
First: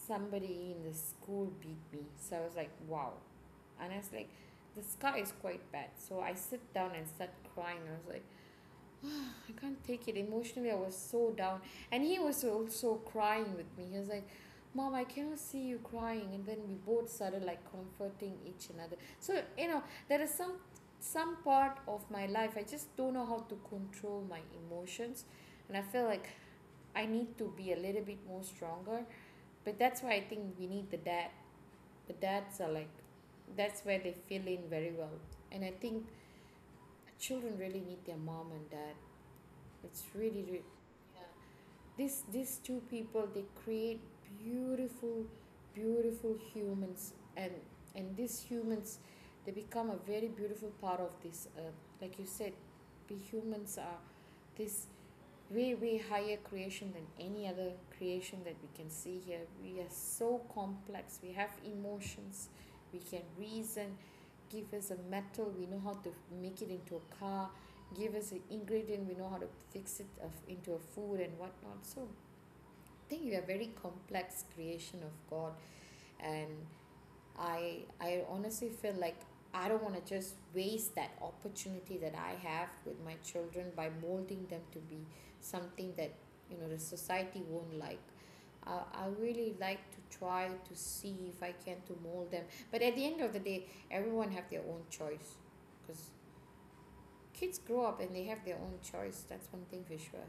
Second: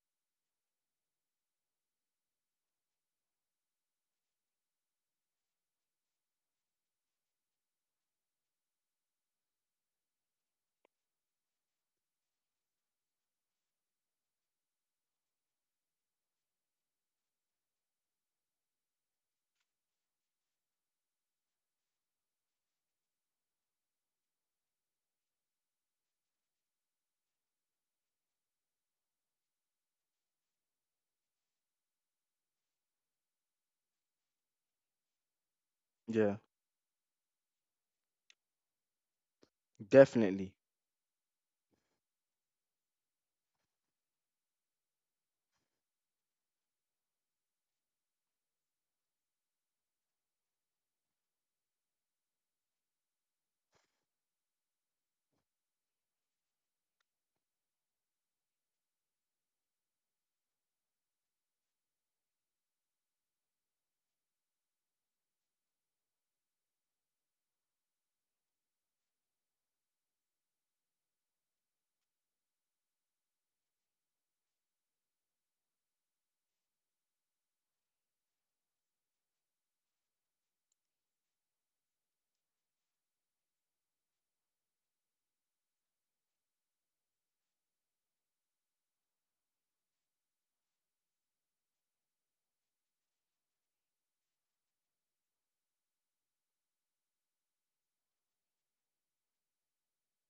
A: "Somebody in the school beat me." So I was like, "Wow." And I was like, the scar is quite bad. So I sit down and start crying. I was like, I can't take it emotionally. I was so down, and he was also crying with me. He was like, "Mom, I cannot see you crying," and then we both started like comforting each another. So you know, there is some some part of my life I just don't know how to control my emotions, and I feel like I need to be a little bit more stronger. But that's why I think we need the dad. The dads are like, that's where they fill in very well, and I think
B: Yeah,
A: children really need their mom and dad. It's really,
B: definitely.
A: really, yeah. this These two people, they create beautiful, beautiful humans. And and these humans, they become a very beautiful part of this earth. Like you said, we humans are, this way, way higher creation than any other creation that we can see here. We are so complex, we have emotions, we can reason. Give us a metal, we know how to make it into a car. Give us an ingredient, we know how to fix it of into a food and whatnot. So I think you are very complex creation of God. And I I honestly feel like I don't want to just waste that opportunity that I have with my children by molding them to be something that, you know, the society won't like. I I really like to try to see if I can to mold them, but at the end of the day, everyone have their own choice. Because kids grow up and they have their own choice. That's one thing for sure.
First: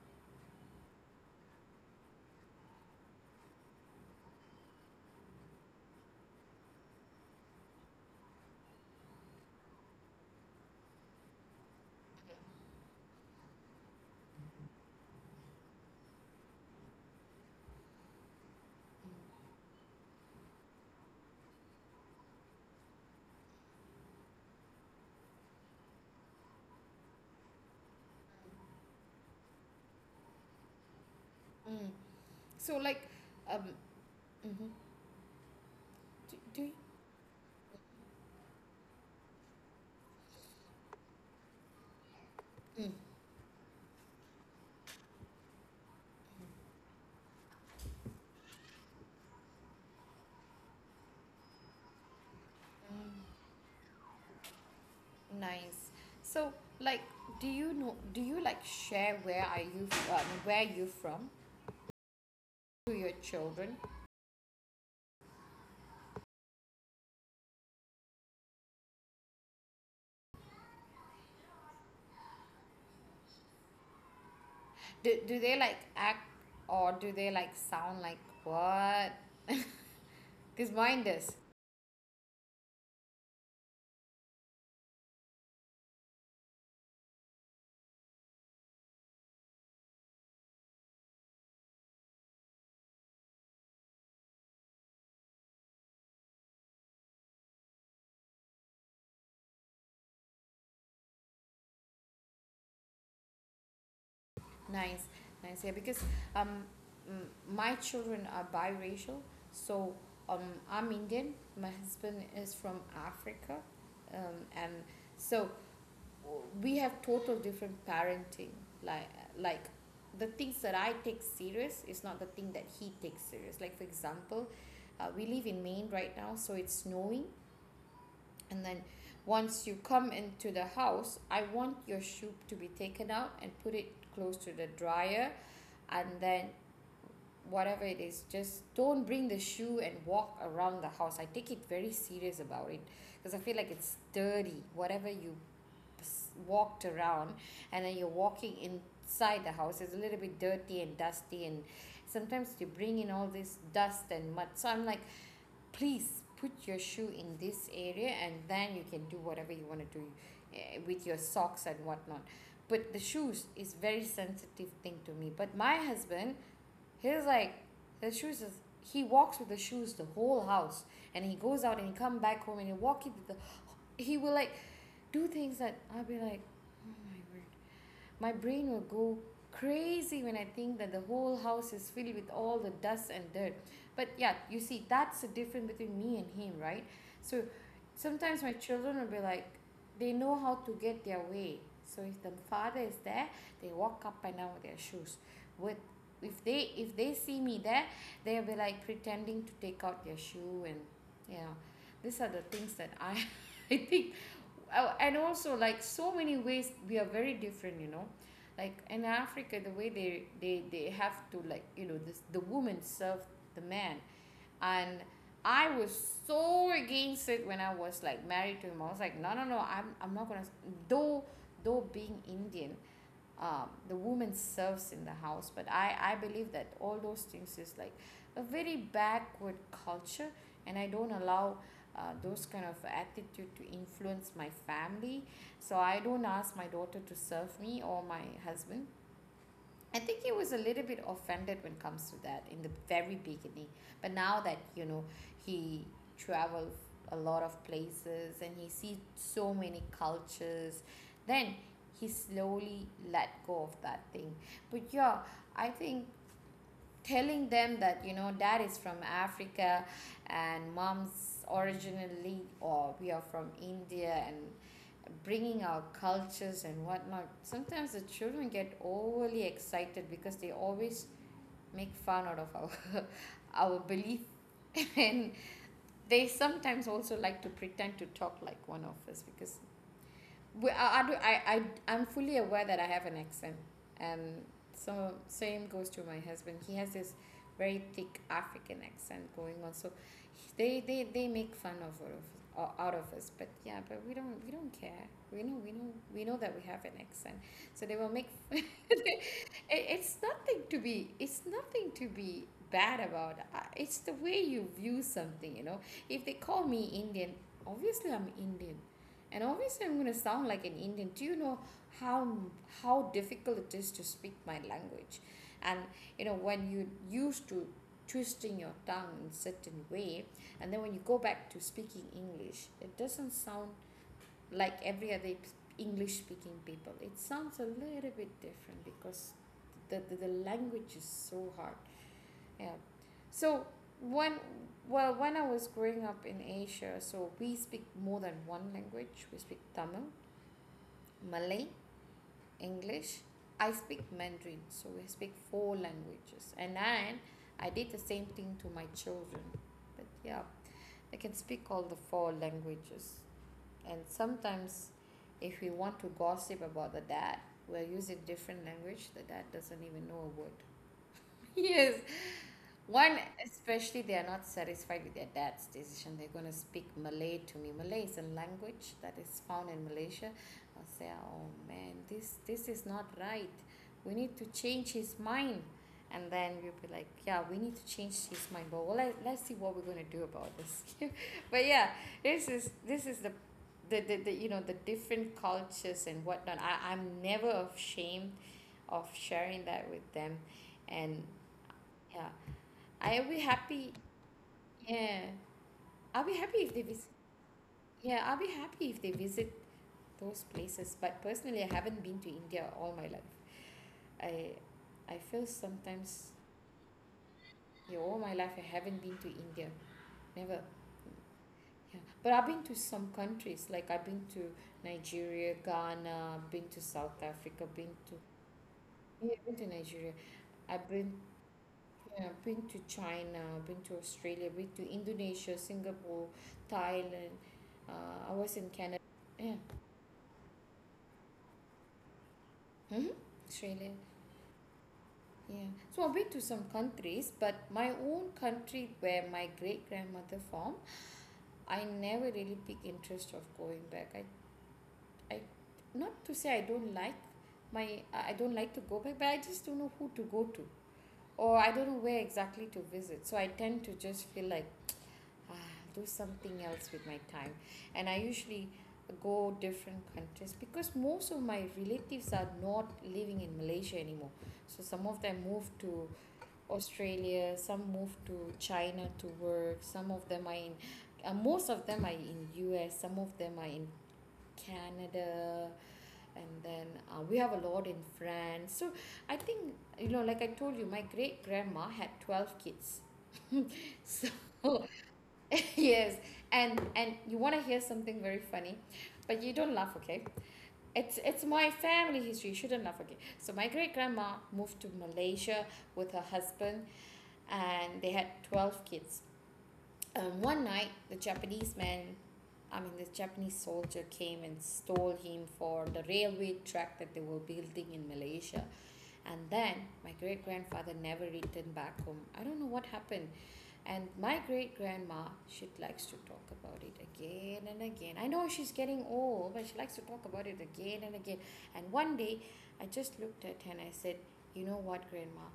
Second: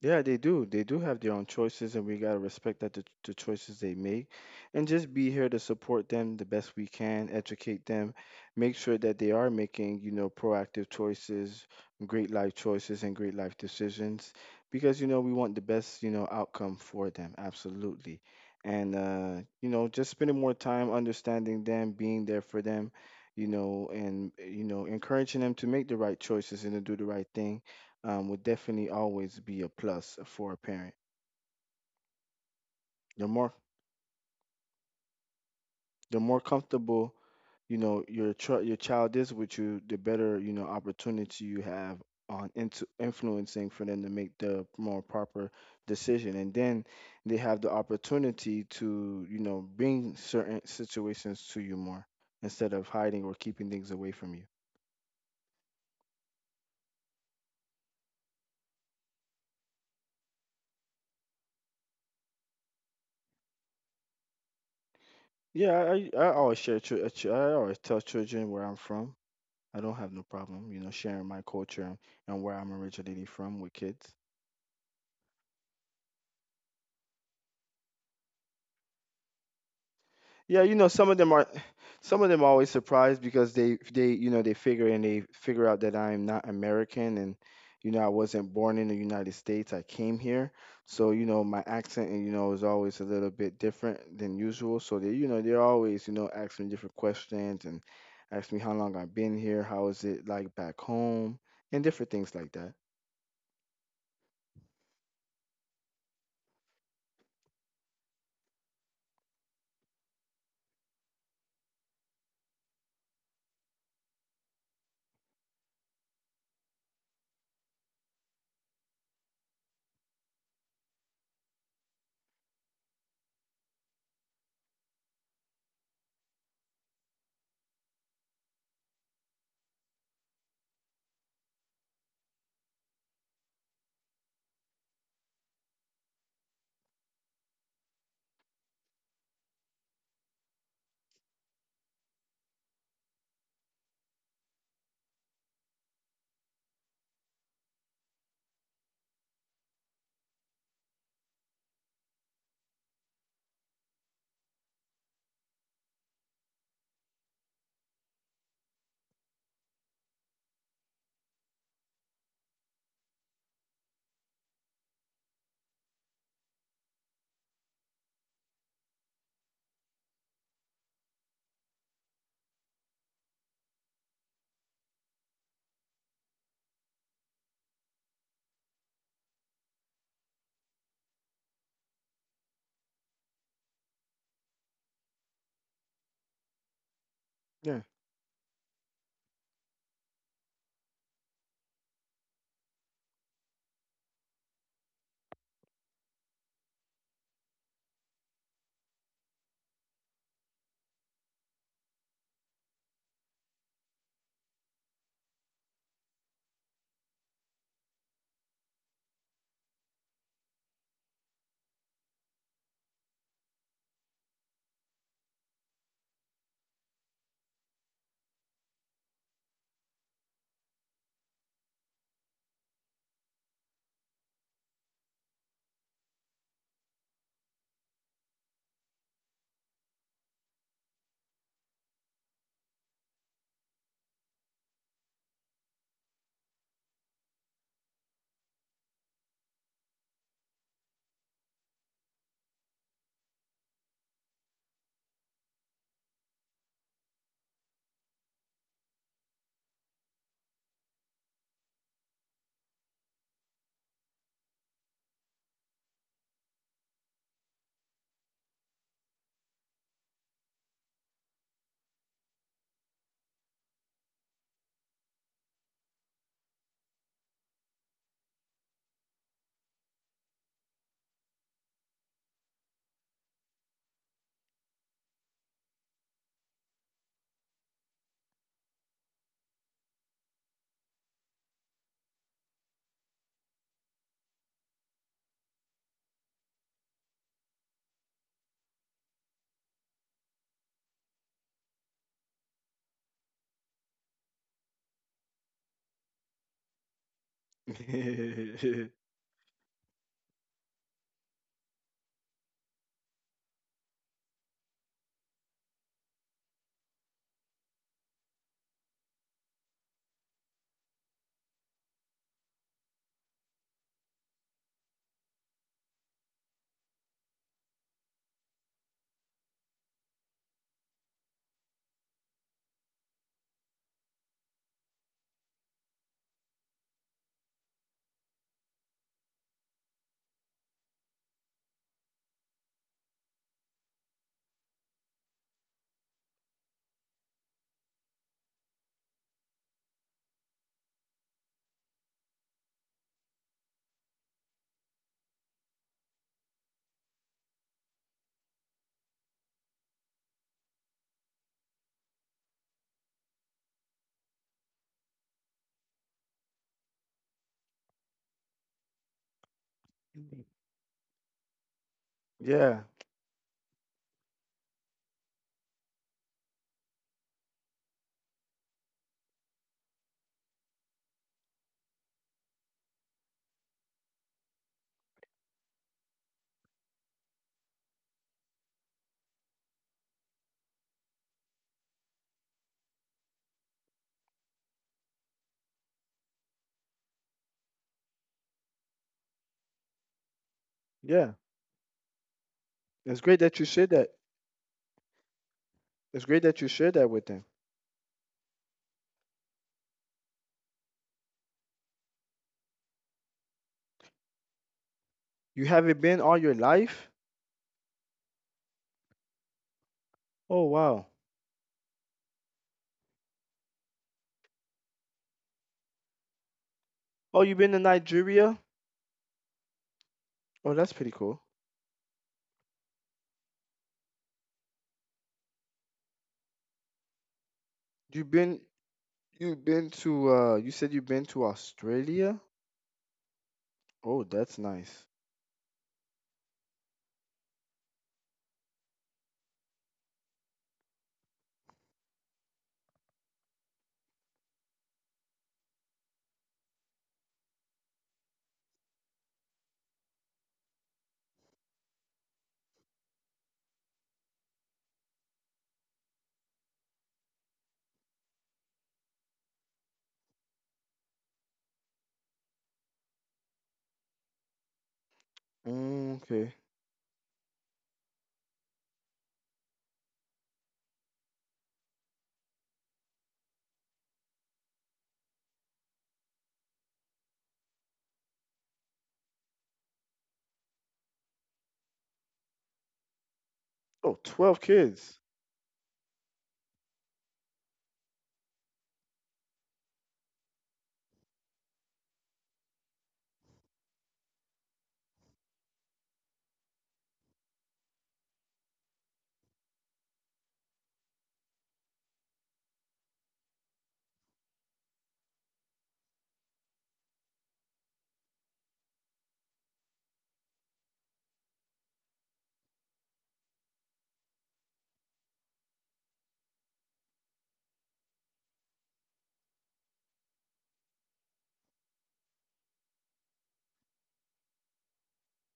B: Yeah, they do. They do have their own choices, and we gotta respect that the, the choices they make, and just be here to support them the best we can, educate them, make sure that they are making, you know, proactive choices, great life choices, and great life decisions, because you know we want the best, you know, outcome for them. Absolutely, and uh, you know, just spending more time understanding them, being there for them, you know, and you know, encouraging them to make the right choices and to do the right thing. Um, would definitely always be a plus for a parent.
A: Mm. Mm. So like,
B: The more
A: um, mhm.
B: the
A: do,
B: more
A: do
B: comfortable you know your tr- your child is with you, the better you know opportunity you have on into
A: Mm.
B: influencing for them to make the more proper decision, and then they have the opportunity to you know bring certain situations to you more instead of hiding or keeping things away from you.
A: Nice. So, like, do you know? Do you like share where are you, um, where you from, to your children?
B: Yeah, I I I always share. chil- I always tell children where I'm from. I don't have no problem, you know, sharing my culture and where I'm originally from with kids.
A: Do do they like act, or do they like sound like what?
B: Yeah,
A: Because
B: you know,
A: mine
B: some of
A: does.
B: them are, [SIGHS] some of them are always surprised because they, they, you know, they figure and they figure out that I am not American and, you know, I wasn't born in the United States. I came here, so you know, my accent, you know, is always a little bit different than usual. So they, you know, they're always, you know, asking different questions and ask me how long I've been here, how is it like back home, and different things like that.
A: Nice, nice. Yeah, because um, m- my children are biracial. So um, I'm Indian. My husband is from Africa, um, and so we have total different parenting. Like, like the things that I take serious is not the thing that he takes serious. Like, for example, uh, we live in Maine right now, so it's snowing. And then once you come into the house, I want your shoe to be taken out and put it close to the dryer. And then whatever it is, just don't bring the shoe and walk around the house. I take it very serious about it, because I feel like it's dirty. Whatever you walked around, and then you're walking inside the house, it's a little bit dirty and dusty, and sometimes you bring in all this dust and mud. So I'm like, please put your shoe in this area, and then you can do whatever you want to do, eh, with your socks and whatnot. But the shoes is very sensitive thing to me. But my husband, he's like, the shoes is, he walks with the shoes the whole house. And he goes out and he come back home and he walk it the, he will like do things that I'll be like, oh my word, my brain will go crazy when I think that the whole house is filled with all the dust and dirt. But yeah, you see, that's the difference between me and him, right? So sometimes my children will be like, they know how to get their way. So if the father is there, they walk up and down with their shoes with, if they if they see me there, they'll be like pretending to take out their shoe and, you know, these are the things that I [LAUGHS] I think. Oh, and also like so many ways we are very different, you know. Like in Africa, the way they, they they have to, like, you know, this, the woman serve the man. And I was so against it when I was like married to him. I was like, no, no, no, i'm, I'm not gonna. Though, though being Indian, um, the woman serves in the house, but i i believe that all those things is like a very backward culture. And I don't allow uh, those kind of attitude to influence my family. So I don't ask my daughter to serve me or my husband. I think he was a little bit offended when it comes to that in the very beginning. But now that, you know, he travel a lot of places and he see so many cultures, then he slowly let go of that thing. But yeah, I think telling them that, you know, dad is from Africa, and mom's originally, or we are from India, and bringing our cultures and whatnot, sometimes the children get overly excited because they always make fun out of our [LAUGHS] our belief [LAUGHS] and they sometimes also like to pretend to talk like one of us. Because we, I, I, do- I, I, I'm fully aware that I have an accent. And so, same goes to my husband. He has this very thick African accent going on. So, he- they, they, they make fun of all of o- out of us. But yeah, but we don't, we don't care. We know we know we know that we have an accent. So they will make [LAUGHS] it,
B: Yeah.
A: it's nothing to be, it's nothing to be bad about. Uh, it's the way you view something, you know. If they call me Indian, obviously I'm Indian. And obviously, I'm going to sound like an Indian. Do you know how, how difficult it is to speak my language? And you know, when you used to twisting your tongue in a certain way, and then when you go back to speaking English, it doesn't sound like every other English speaking people. It sounds a little bit different because the, the, the language is so hard. Yeah. So when, well when I was growing up in Asia, so we speak more than one language. We speak Tamil, Malay, English. I speak Mandarin, so we speak four languages. And then I did the same thing to my children. But yeah, they can speak all the four languages. And sometimes, if we want to gossip about the dad, we're using different language. The dad doesn't even know a word.
B: [LAUGHS]
A: [LAUGHS] Yes,
B: Yeah,
A: one, especially, they are not satisfied with their dad's decision. They're going to speak Malay to me. Malay is a language that is found in Malaysia. I'll say, oh man, this, this is not right. We need to change his mind. And then we'll be like, yeah, we need to change his mind. But well, let, let's see what we're going to do about this. [LAUGHS] But yeah, this is, this is the, the, the, the you know, the different cultures and whatnot. I, I'm never ashamed of sharing that with them. And
B: yeah.
A: yeah,
B: It's
A: I'll
B: great
A: be
B: that you shared
A: happy.
B: that.
A: Yeah,
B: It's
A: I'll be
B: great that
A: happy
B: you
A: if they
B: shared that
A: visit.
B: with them.
A: Yeah, I'll be happy if they visit those places. But personally, I haven't been to India all my life. I, I feel
B: You haven't been
A: sometimes,
B: all your life?
A: yeah, all my life I haven't been to India. Never.
B: Oh wow.
A: Yeah, but I've been to some countries. Like I've been to Nigeria, Ghana. Been to South
B: Oh, you've
A: Africa.
B: been to
A: Been to,
B: Nigeria?
A: yeah, been to Nigeria.
B: Oh,
A: I've
B: that's pretty
A: been,
B: cool.
A: yeah, been to China, been to Australia, been to Indonesia, Singapore, Thailand.
B: You've
A: Uh, I was
B: been
A: in Canada. Yeah,
B: you've been to uh you said you've been to Australia?
A: hmm, Australia.
B: Oh, that's nice.
A: Yeah, so I've been to some countries, but my own country where my great grandmother from, I never really pick interest of going back. I, I, not to say I don't like my, I I don't like to go back, but I just don't know who to go to, or I don't know where exactly to visit. So I tend to just feel like, ah, do something else with my time. And I usually go different countries because most of my relatives are not living in Malaysia anymore. So some of them moved to
B: Mm, okay.
A: Australia, some moved to China to work, some of them are in uh, most of them are in U S, some of them are in Canada, and then uh, we have a lot in France. So I think you know like I told you my great grandma had twelve kids.
B: Oh,
A: So
B: twelve
A: [LAUGHS]
B: kids.
A: [LAUGHS] yes. And and you want to hear something very funny, but you don't laugh, okay? It's it's my family history, you shouldn't laugh. Okay, so my great grandma moved to Malaysia with her husband, and they had twelve kids. Um, one night, the Japanese man, i mean the Japanese soldier, came and stole him for the railway track that they were building in Malaysia. And then my great grandfather never returned back home. I don't know what happened. And my great grandma, she likes to talk about it again and again. I know she's getting old, but she likes to talk about it again and again. And one day, I just looked at her and I said, "You know what, grandma?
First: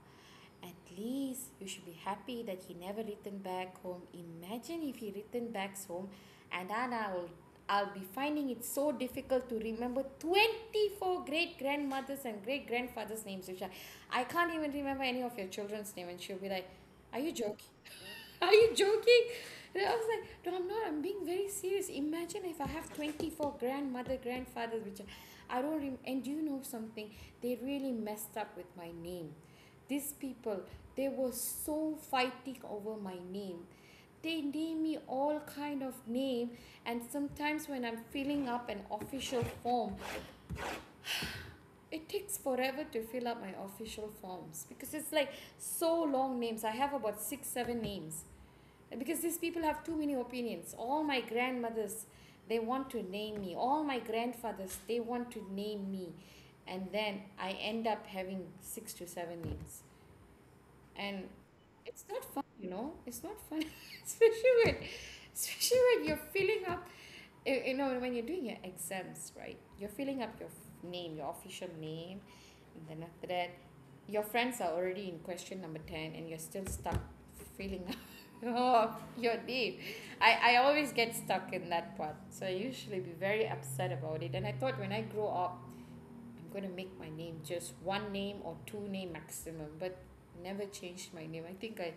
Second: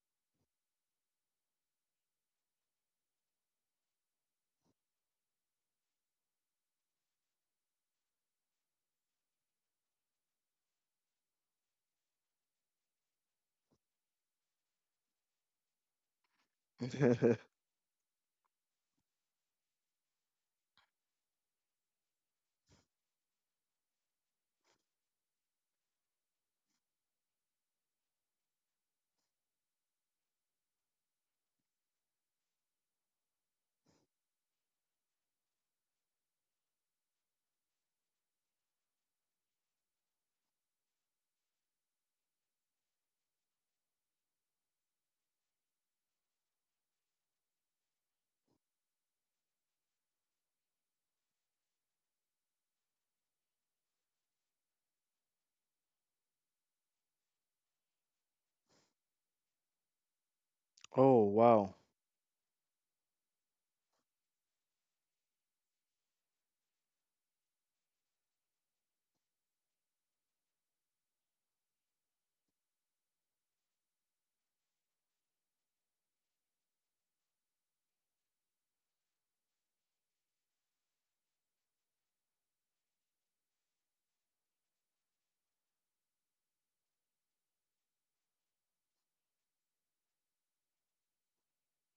A: At least you should be happy that he never returned back home. Imagine if he returned back home and Anna will. I'll be finding it so difficult to remember twenty-four great grandmothers and great grandfathers' names, which I, I can't even remember any of your children's names." And she'll be like, "Are you
B: [LAUGHS]
A: joking? Are you joking?" And I was like, "No, I'm not. I'm being very serious. Imagine if I have twenty-four grandmother, grandfathers, which I, don't. Rem- and do you know something? They really messed up with my name. These people, they were so fighting over my name. They name me all kind of name, and sometimes when I'm filling up an official form, it takes forever to fill up my official forms because it's like so long names. I have about six, seven names because these people have too many opinions. All my grandmothers, they want to name me, all my grandfathers, they want to name me, and then I end up having six to seven names. And
B: Oh, wow.
A: it's not fun, you know, it's not fun. [LAUGHS] Especially when, especially when you're filling up, you you know when you're doing your exams, right? You're filling up your f~ name, your official name, and then after that your friends are already in question number ten and you're still stuck filling up. [LAUGHS] Oh, your name. I I always get stuck in that part, so I usually be very upset about it. And I thought when I grow up I'm gonna make my name just one name or two name maximum, but never changed my name. I think I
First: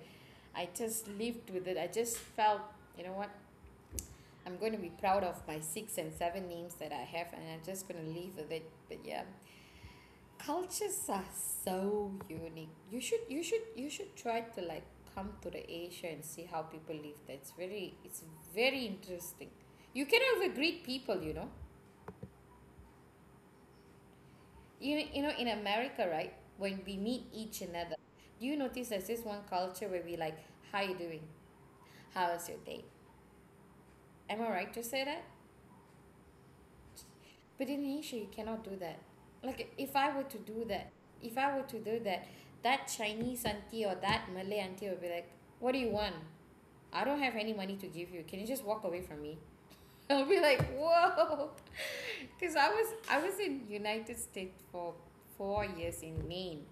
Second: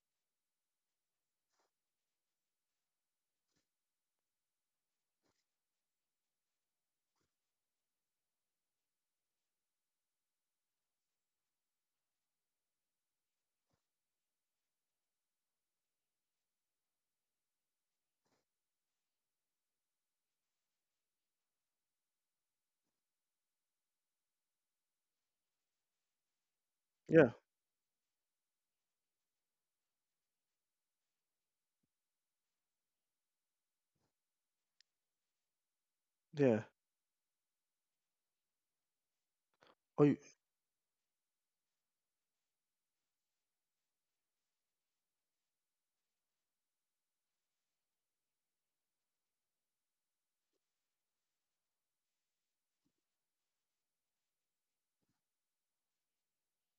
A: I just lived with it. I just felt, you know what, I'm going to be proud of my six and seven names that I have and I'm just going to leave with it. But yeah, cultures are so unique. You should you should you should try to like come to the Asia and see how people live. That's very, it's very interesting. You cannot even greet people, you know. You, you know in America, right, when we meet
B: Yeah,
A: each another, do you notice there's this one culture where we like, "How you doing? How's your day?" Am I right to say that?
B: yeah.
A: But in Asia you cannot do that. Like if
B: Oh, you,
A: I were to do that, if I were to do that, that Chinese auntie or that Malay auntie will be like, "What do you want? I don't have any money to give you. Can you just walk away from me?" [LAUGHS] I'll be like, whoa! [LAUGHS] Because I was I was in United States for four years in Maine.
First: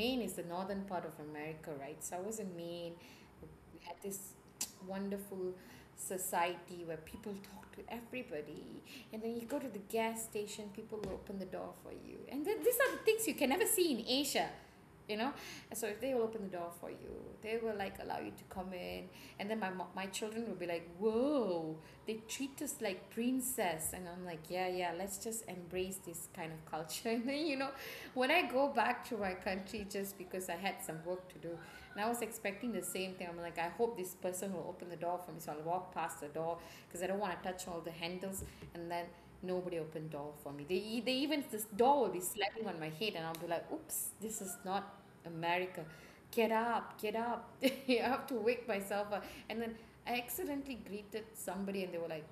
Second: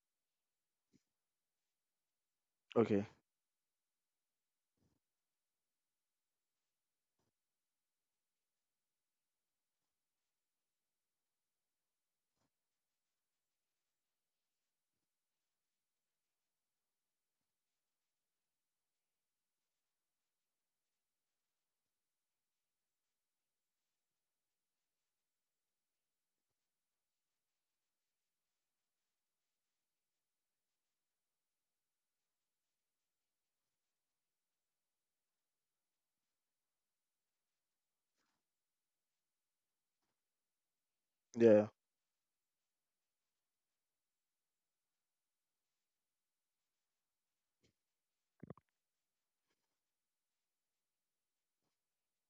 A: Maine is the northern part of America, right? So I was in Maine.
B: okay.
A: We had this [TSK] wonderful society where people talk to everybody, and then you go to the gas station, people will open the door for you, and then these are the things you can never see in Asia, you know. So if they will open the door for you, they will like allow you to come in, and then my my children will be like, whoa, they treat us like princess. And I'm like, yeah, yeah, let's just embrace this kind of culture. [LAUGHS] And then, you know, when I go back to my country just because I had some work to do, and I was expecting the same thing, I'm like, I hope this person will open the door for me so I'll walk past the door because I don't want to touch all the handles. And then nobody opened door for me. They, e- they, even this
B: Yeah.
A: door will be slapping on my head, and I'll be like, "Oops, this is not America. Get up, get up." [LAUGHS] I have to wake myself up. And then I accidentally greeted somebody and they were like,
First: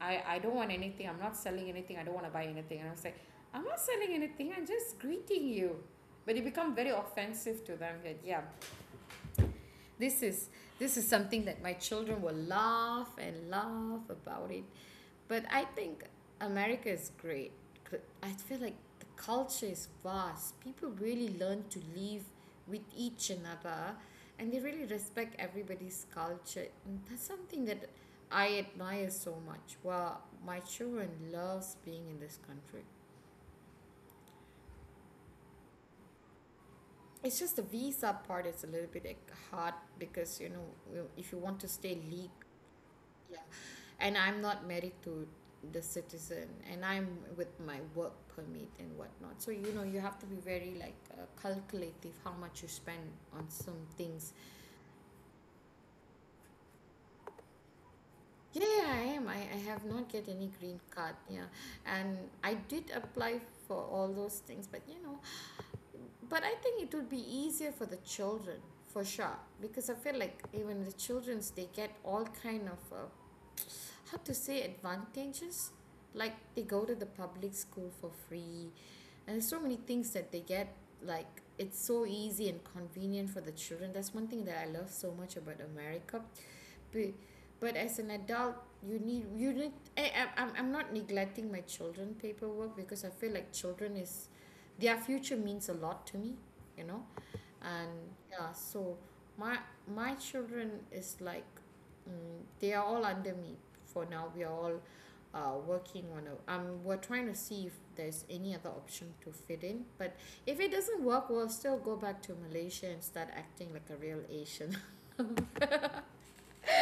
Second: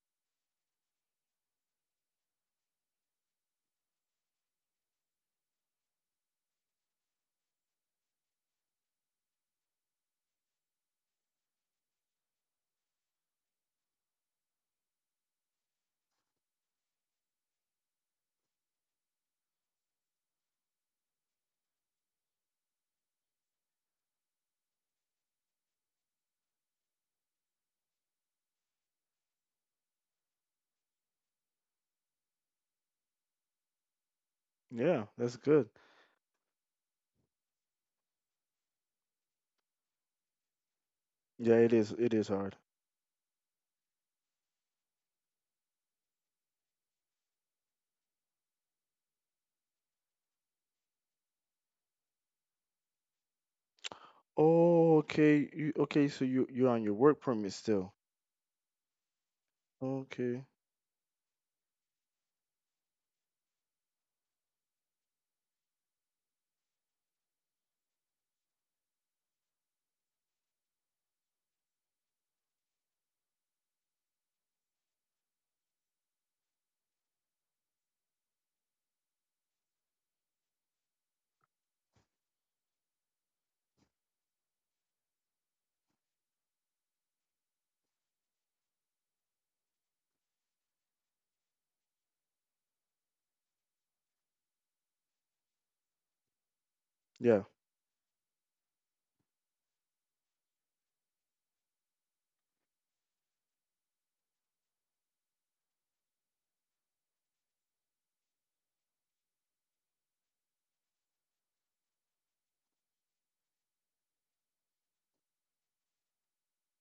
A: I, I don't want anything. I'm not selling anything. I don't want to buy anything." And I was like, "I'm not selling anything. I'm just greeting you." But it become very offensive to them. That yeah, this is, this is something that my children will laugh and laugh about it. But I think America is great. I feel like the culture is vast. People really learn to live with each another, and they really respect everybody's culture. And that's something that I admire so much. Well, my children loves being in this country.
B: Yeah, that's good.
A: It's just the visa part is a little bit like hard, because you know, if you want
B: Yeah,
A: to
B: it is
A: stay
B: it
A: legal,
B: is hard.
A: yeah. And I'm not married to the citizen, and I'm with my work permit and whatnot. So, you know, you have to be very like uh, calculative how much you spend on some things.
B: Oh, okay. You okay, so you you're on your work permit still.
A: Yeah, yeah, I am. I, I have not get
B: Okay.
A: any green card. Yeah. And I did apply for all those things, but you know, but I think it would be easier for the children for sure, because I feel like even the children's, they get all kind of uh, how to say advantages. Like they go to the public school for free, and there's so many things that they get, like it's so easy and convenient for the children. That's one thing that I love so much about America. but, but as an adult, you need you need I, I'm- I'm, I'm not neglecting my children paperwork, because I feel like children is, their future means a lot to me, you know.
B: Yeah.
A: And yeah, so my my children is like, mm, they are all under me. For now we are all, uh, working on a um, we're trying to see if there's any other option to fit in. But if it doesn't work, we'll still go back to Malaysia and start acting like a real Asian. [LAUGHS]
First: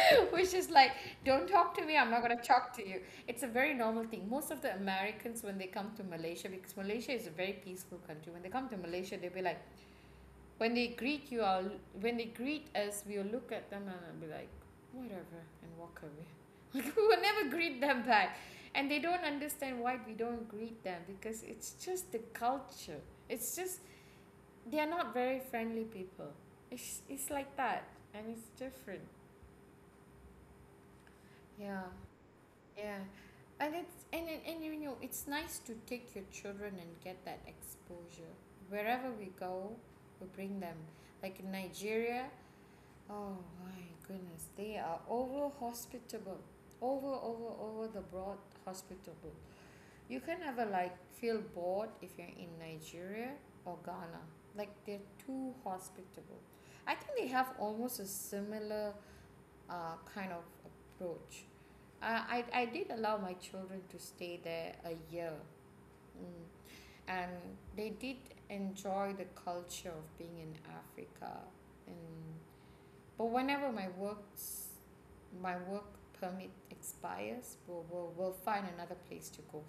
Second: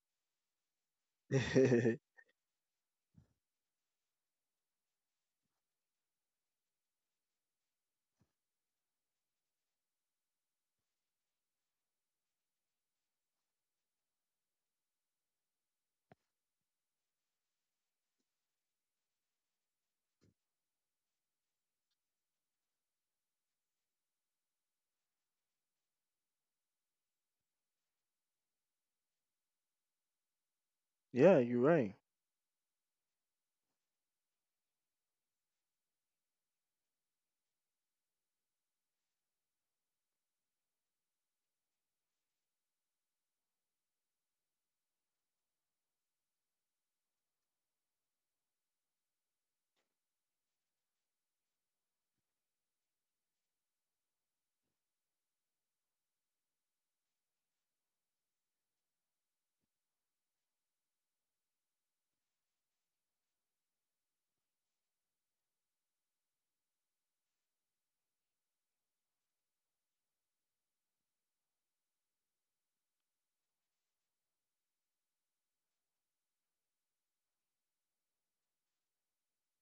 A: [LAUGHS] Which is like, don't talk to me, I'm
B: [LAUGHS]
A: not going to talk to you. It's a very normal thing. Most of the Americans, when they come to Malaysia, because Malaysia is a very peaceful country, when they come to Malaysia, they'll be like, when they greet you, I'll, when they greet us, we'll look at them and I'll be like, whatever, and walk away. [LAUGHS] We'll never greet them back, and they don't understand why we don't greet them, because it's just the culture. It's just, they are not very friendly people. It's it's like that, and it's different.
B: Yeah, you're
A: Yeah,
B: right.
A: yeah. And it's, and and, and you know it's nice to take your children and get that exposure. Wherever we go, we bring them, like in Nigeria, oh my goodness, they are over hospitable. Over, over, over the broad hospitable. You can never like feel bored if you're in Nigeria or Ghana. Like they're too hospitable. I think they have almost a similar uh, kind of approach. Uh, I, I did allow my children to stay there a year. Mm. And they did enjoy the culture of being in Africa. And but whenever my works, my work permit expires, we'll, we'll, we'll find another place to go.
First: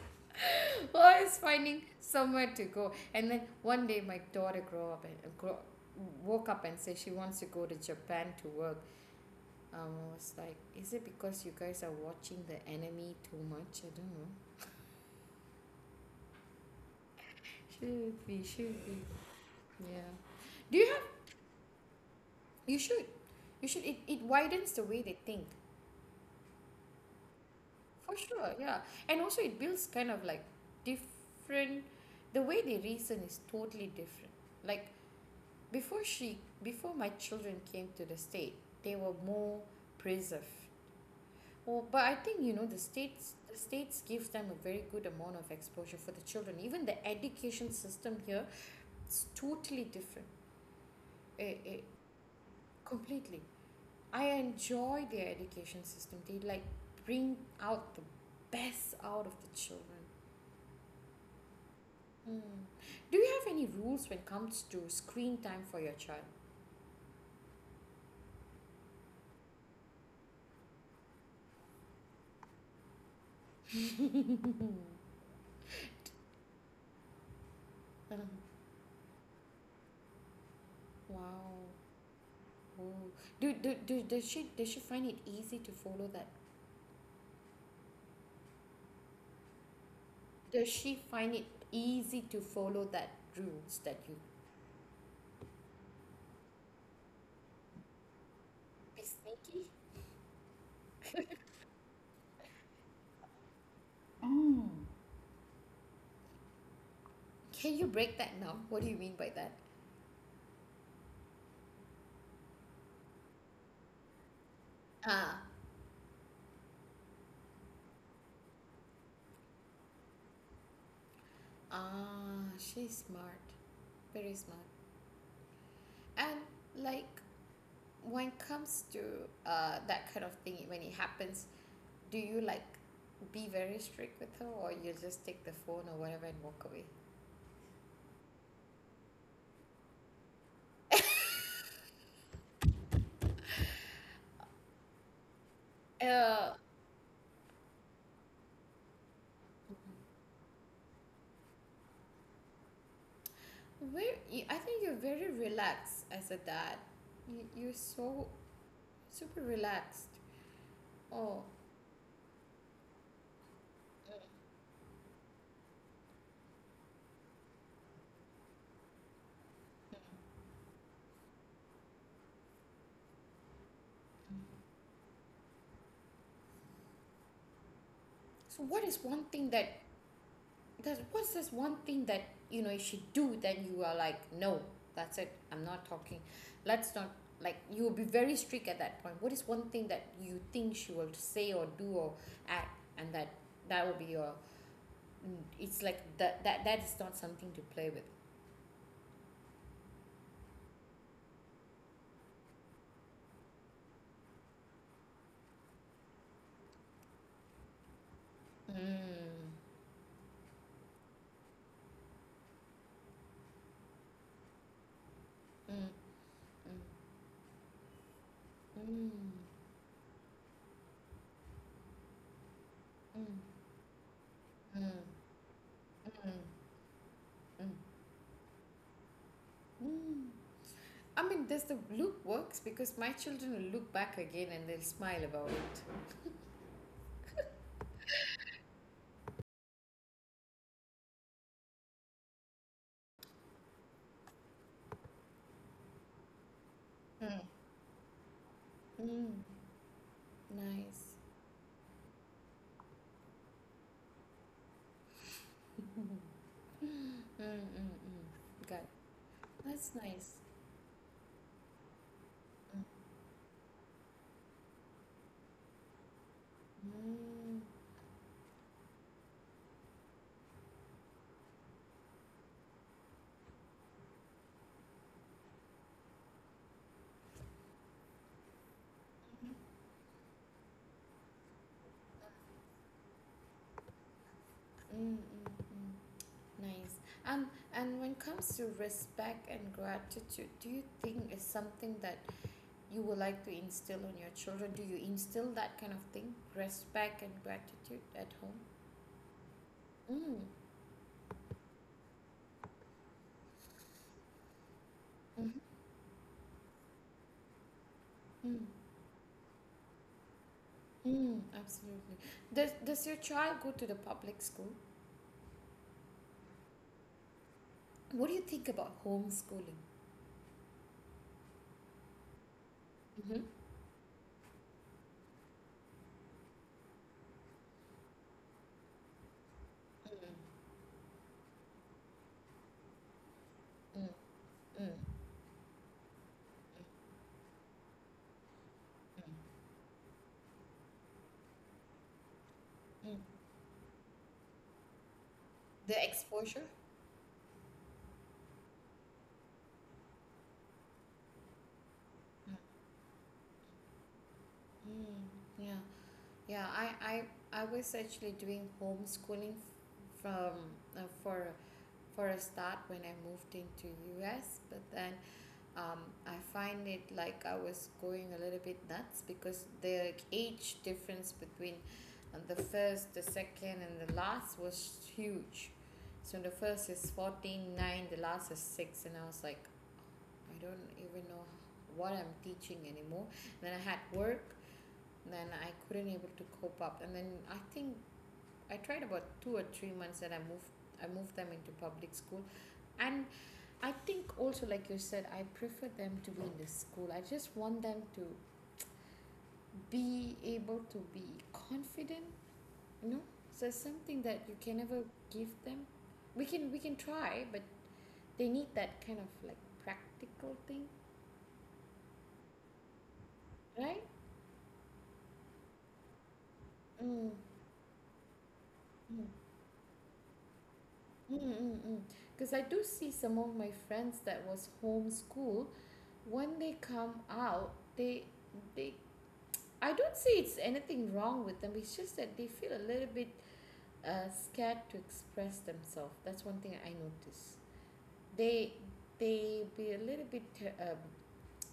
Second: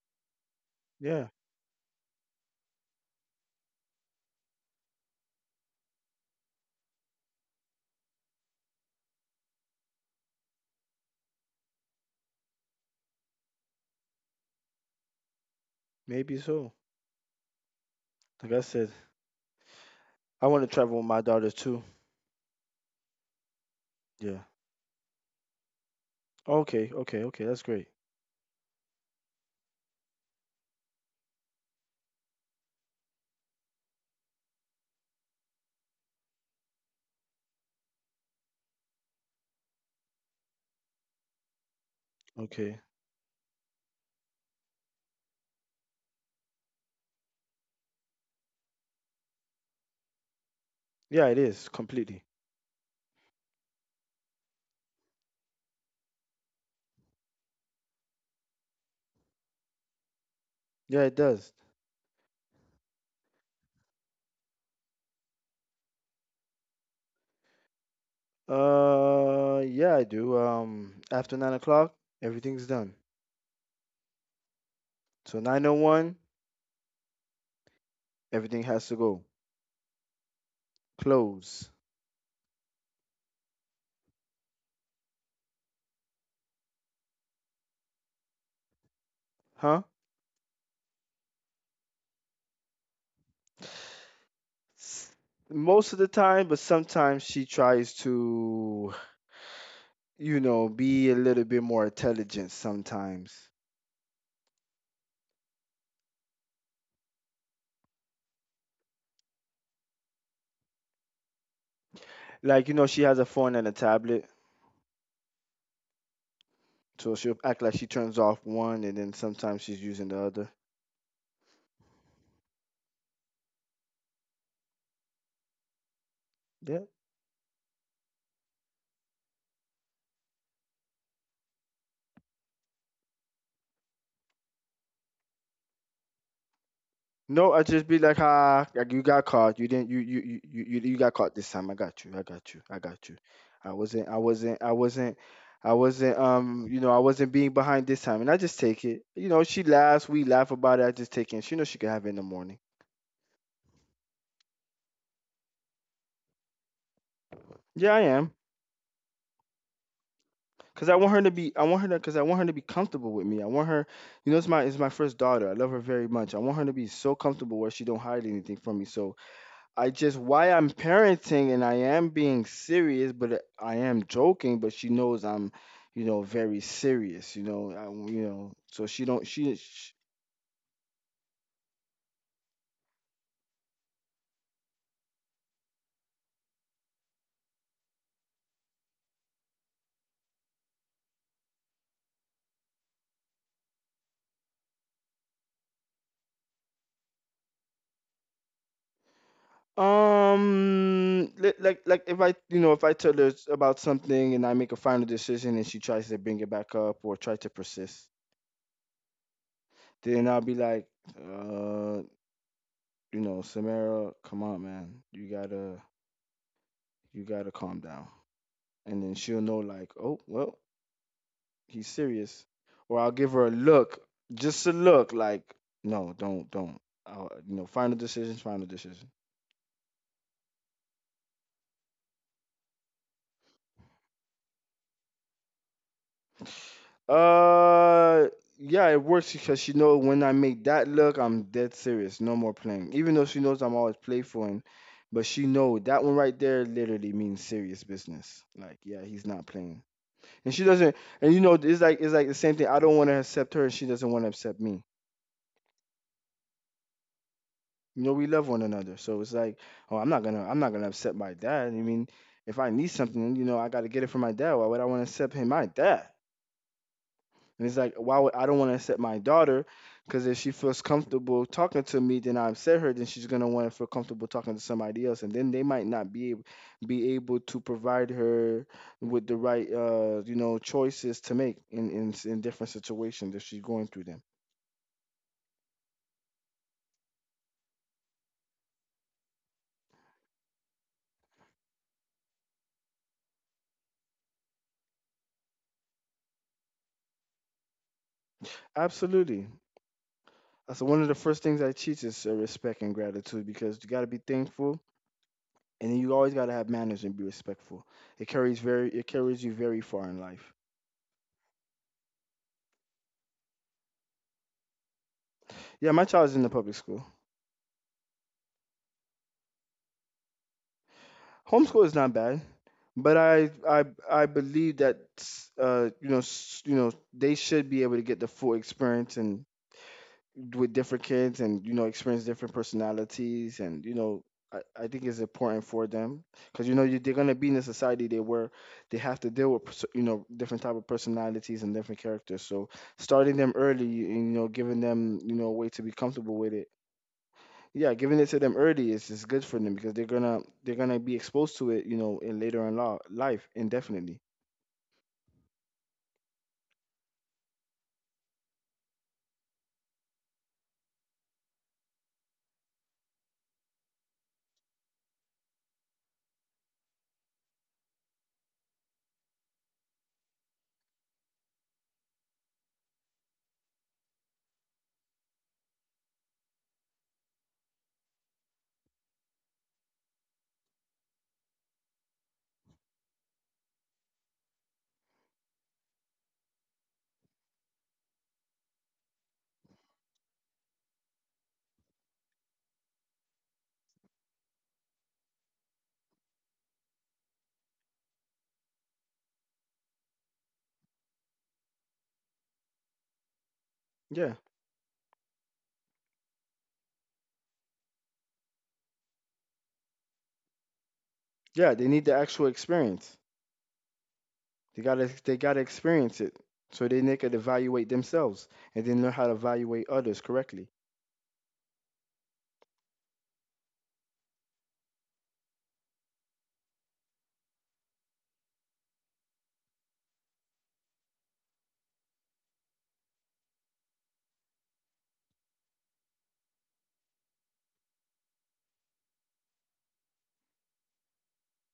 A: [LAUGHS]
B: Yeah,
A: Always finding somewhere to go. And then one day my daughter grow up and uh, grow, woke up and said she wants to go to Japan to work. Um, I was like, is it because you guys are watching the anime too much? I don't know.
B: maybe so.
A: Should be,
B: Like I
A: should
B: said,
A: be. Yeah.
B: I want to
A: Do you
B: travel with
A: have,
B: my daughter too.
A: you should, you should, it, it
B: Yeah.
A: widens the way they think.
B: Okay, okay, okay. That's great.
A: For sure, yeah. And also it builds kind of like different, the way they reason is totally different. Like before she before my children came to the state, they were more preserved. Oh, but I think, you know,
B: Okay.
A: the states the states gives them a very good amount of exposure for the children. Even the education system here, it's totally different.
B: Yeah, it
A: Eh,
B: is
A: eh,
B: completely.
A: completely. I enjoy their education system. They like bring out the best out of the children.
B: Yeah, it does.
A: Mm. Do you have any rules when it comes to screen time for your child?
B: Uh, yeah, I do. Um, after nine o'clock, everything's done. So nine oh one,
A: Mhm.
B: everything has to go.
A: Wow.
B: Close.
A: Oh. Do, do, do, does she does she find it easy to follow that?
B: Huh?
A: Does she find it easy to follow that rules that you
B: S- Most of the time, but sometimes she tries to,
A: be sneaky?
B: you know, be a little bit more intelligent sometimes.
A: Can you break that now? What do you mean by that?
B: Like, you know, she has a phone and a tablet,
A: Ah,
B: so she'll act like she turns off one and then sometimes she's using the other.
A: ah, she's smart, very smart. And
B: Yeah.
A: like when it comes to uh that kind of thing, when it happens, do you like be very strict with her or you just take the phone or whatever and walk away.
B: No, I just be like, ah, like you got caught. You didn't. You you you you you you got caught this time. I got you. I got you. I got you. I wasn't. I wasn't. I wasn't. I wasn't.
A: uh
B: Um, you know, I wasn't being behind this time, and I just take it. You know, she laughs. We laugh about it. I just take it. She knows she can have it in the morning.
A: where you, I think you're very relaxed as a dad, you, you're
B: Yeah, I
A: so
B: am.
A: super relaxed.
B: Cause I want her to
A: Oh,
B: be, I want her to, cause I want her to be comfortable with me. I want her, you know, it's my, it's my first daughter. I love her very much. I want her to be so comfortable where she don't hide anything from me. So I just, why I'm parenting and I am being serious, but uh, I am joking. But she knows I'm, you know, very serious. You know, I, you
A: so
B: know,
A: what
B: so
A: is
B: she
A: one
B: don't,
A: thing
B: she,
A: that
B: sh
A: that what's this one thing that you know you should do then you are like, no, that's it, I'm not talking, let's not, like you will be very strict at that point. What is one thing that you think she will say or do or act and that that will be your mm. It's like that that that is not something to play with.
B: um, li- like, like if I, you know, if I tell her about something and I make a final decision and she tries to bring it back up or try to persist,
A: Mm.
B: then I'll be like. Uh, you know, Samara, come on, man. You gotta
A: Mm.
B: you gotta calm down. And then
A: Mm.
B: she'll know like, oh well, he's serious. Or I'll give her a
A: Mm.
B: look, just a look,
A: Mm.
B: like, no,
A: Mm.
B: don't, don't. I'll, you know,
A: Mm.
B: final decision, final decision.
A: Mm. I mean, does the loop works? Because my children will look back again and they'll smile about it.
B: Uh yeah, it works because she know when I make that look, I'm dead serious. No more playing. Even though she knows I'm always playful and but she know that one right there literally
A: Mm.
B: means serious business. Like, yeah, he's
A: Mm.
B: not playing. And she doesn't,
A: Nice.
B: and you know, it's like it's like the same thing. I don't want to accept her, and she doesn't want to accept me.
A: Mm, mm,
B: You know, we love one
A: mm. Got it.
B: another, so it's like,
A: That's
B: oh, I'm not
A: nice.
B: gonna, I'm not gonna upset my dad. I mean, if I need something, you know, I got to get it from my dad. Why would I want to accept him, my dad?
A: Mm.
B: And it's like, why would I don't want to accept my daughter? Because if she feels comfortable talking to me, then I upset her. Then she's gonna want to feel comfortable talking to somebody else, and then they might not be able, be able to provide her with the right, uh, you know, choices to make in in, in different situations if she's going through them.
A: Mm, mm, mm. Nice. And and when it comes to respect and gratitude, do you think is something that you would like to instill on your children? Do you instill that kind of thing, respect and gratitude at home?
B: Absolutely.
A: Mm.
B: That's one of the first things I teach is uh, respect and gratitude because you got to be thankful
A: Mm-hmm.
B: and then you always got to have manners and be respectful. It carries
A: Mm.
B: very it carries you very far in life.
A: Mm. Absolutely. Does Does your child go to the public school?
B: Yeah, my child is in the public school.
A: What do you think about homeschooling?
B: Homeschool is not bad, but
A: Mm-hmm.
B: I I I believe that uh you know s- you know they should be able to get the full experience and with different kids and, you know, experience different personalities and you
A: Mm.
B: know
A: Mm.
B: I, I
A: Mm.
B: think it's important for them because you know you, they're gonna be in a society they where they have to
A: Mm.
B: deal with perso- you know different type of personalities and different characters. So
A: Mm.
B: starting them early and, you know, giving them, you know, a way to be
A: The
B: comfortable with it.
A: exposure?
B: Yeah, giving it to them early is, is good for them because they're gonna they're gonna be exposed to it, you know, in
A: Mm.
B: later in law, life indefinitely.
A: Mm. Yeah. Yeah. I, I I was actually doing homeschooling f- from uh, for for a start when I moved into U S, but then um, I find it like I was going a little bit nuts because the age difference between uh, the first, the second, and the last was huge. So the first is fourteen nine, the last is six, and I was like, I don't even know what I'm teaching anymore. And then I had work, and then I couldn't able to cope up. And then I think I tried about two or three months that I moved I moved them into public school. And I think also, like you said, I prefer them to be in the school. I just want them to be able to be confident. You know, so it's something
B: Yeah,
A: that you can never give them. We can we can try, but they need that kind of like practical thing,
B: yeah, they need the actual experience.
A: right?
B: They gotta they gotta experience it so then they
A: Mm.
B: could evaluate themselves and then learn how
A: Mm,
B: to evaluate others correctly.
A: mm, mm, because I do see some of my friends that was homeschool. When they come out, they they I don't say it's anything wrong with them. It's just that they feel a little bit uh, scared to express themselves. That's one thing I notice. They they be a little bit uh,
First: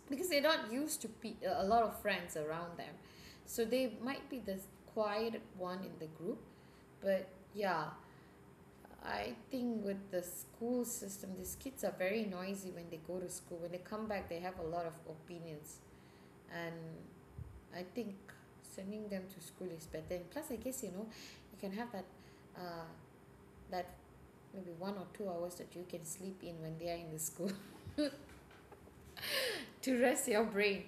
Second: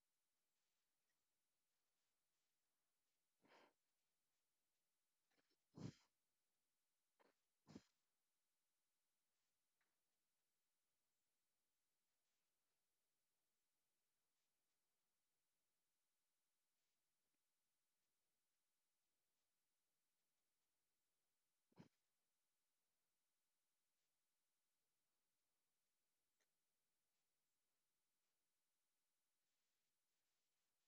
A: because they're not used to pe- uh, a lot of friends around them, so they might be the quiet one in the group. But yeah, I think with the school system, these kids are very noisy when they go to school. When they come back, they have a lot of opinions, and I think sending them to school is better. And plus, I guess you know, you can have that. Uh, that maybe one or two hours that you can sleep in when they are in the school [LAUGHS] to rest your brain.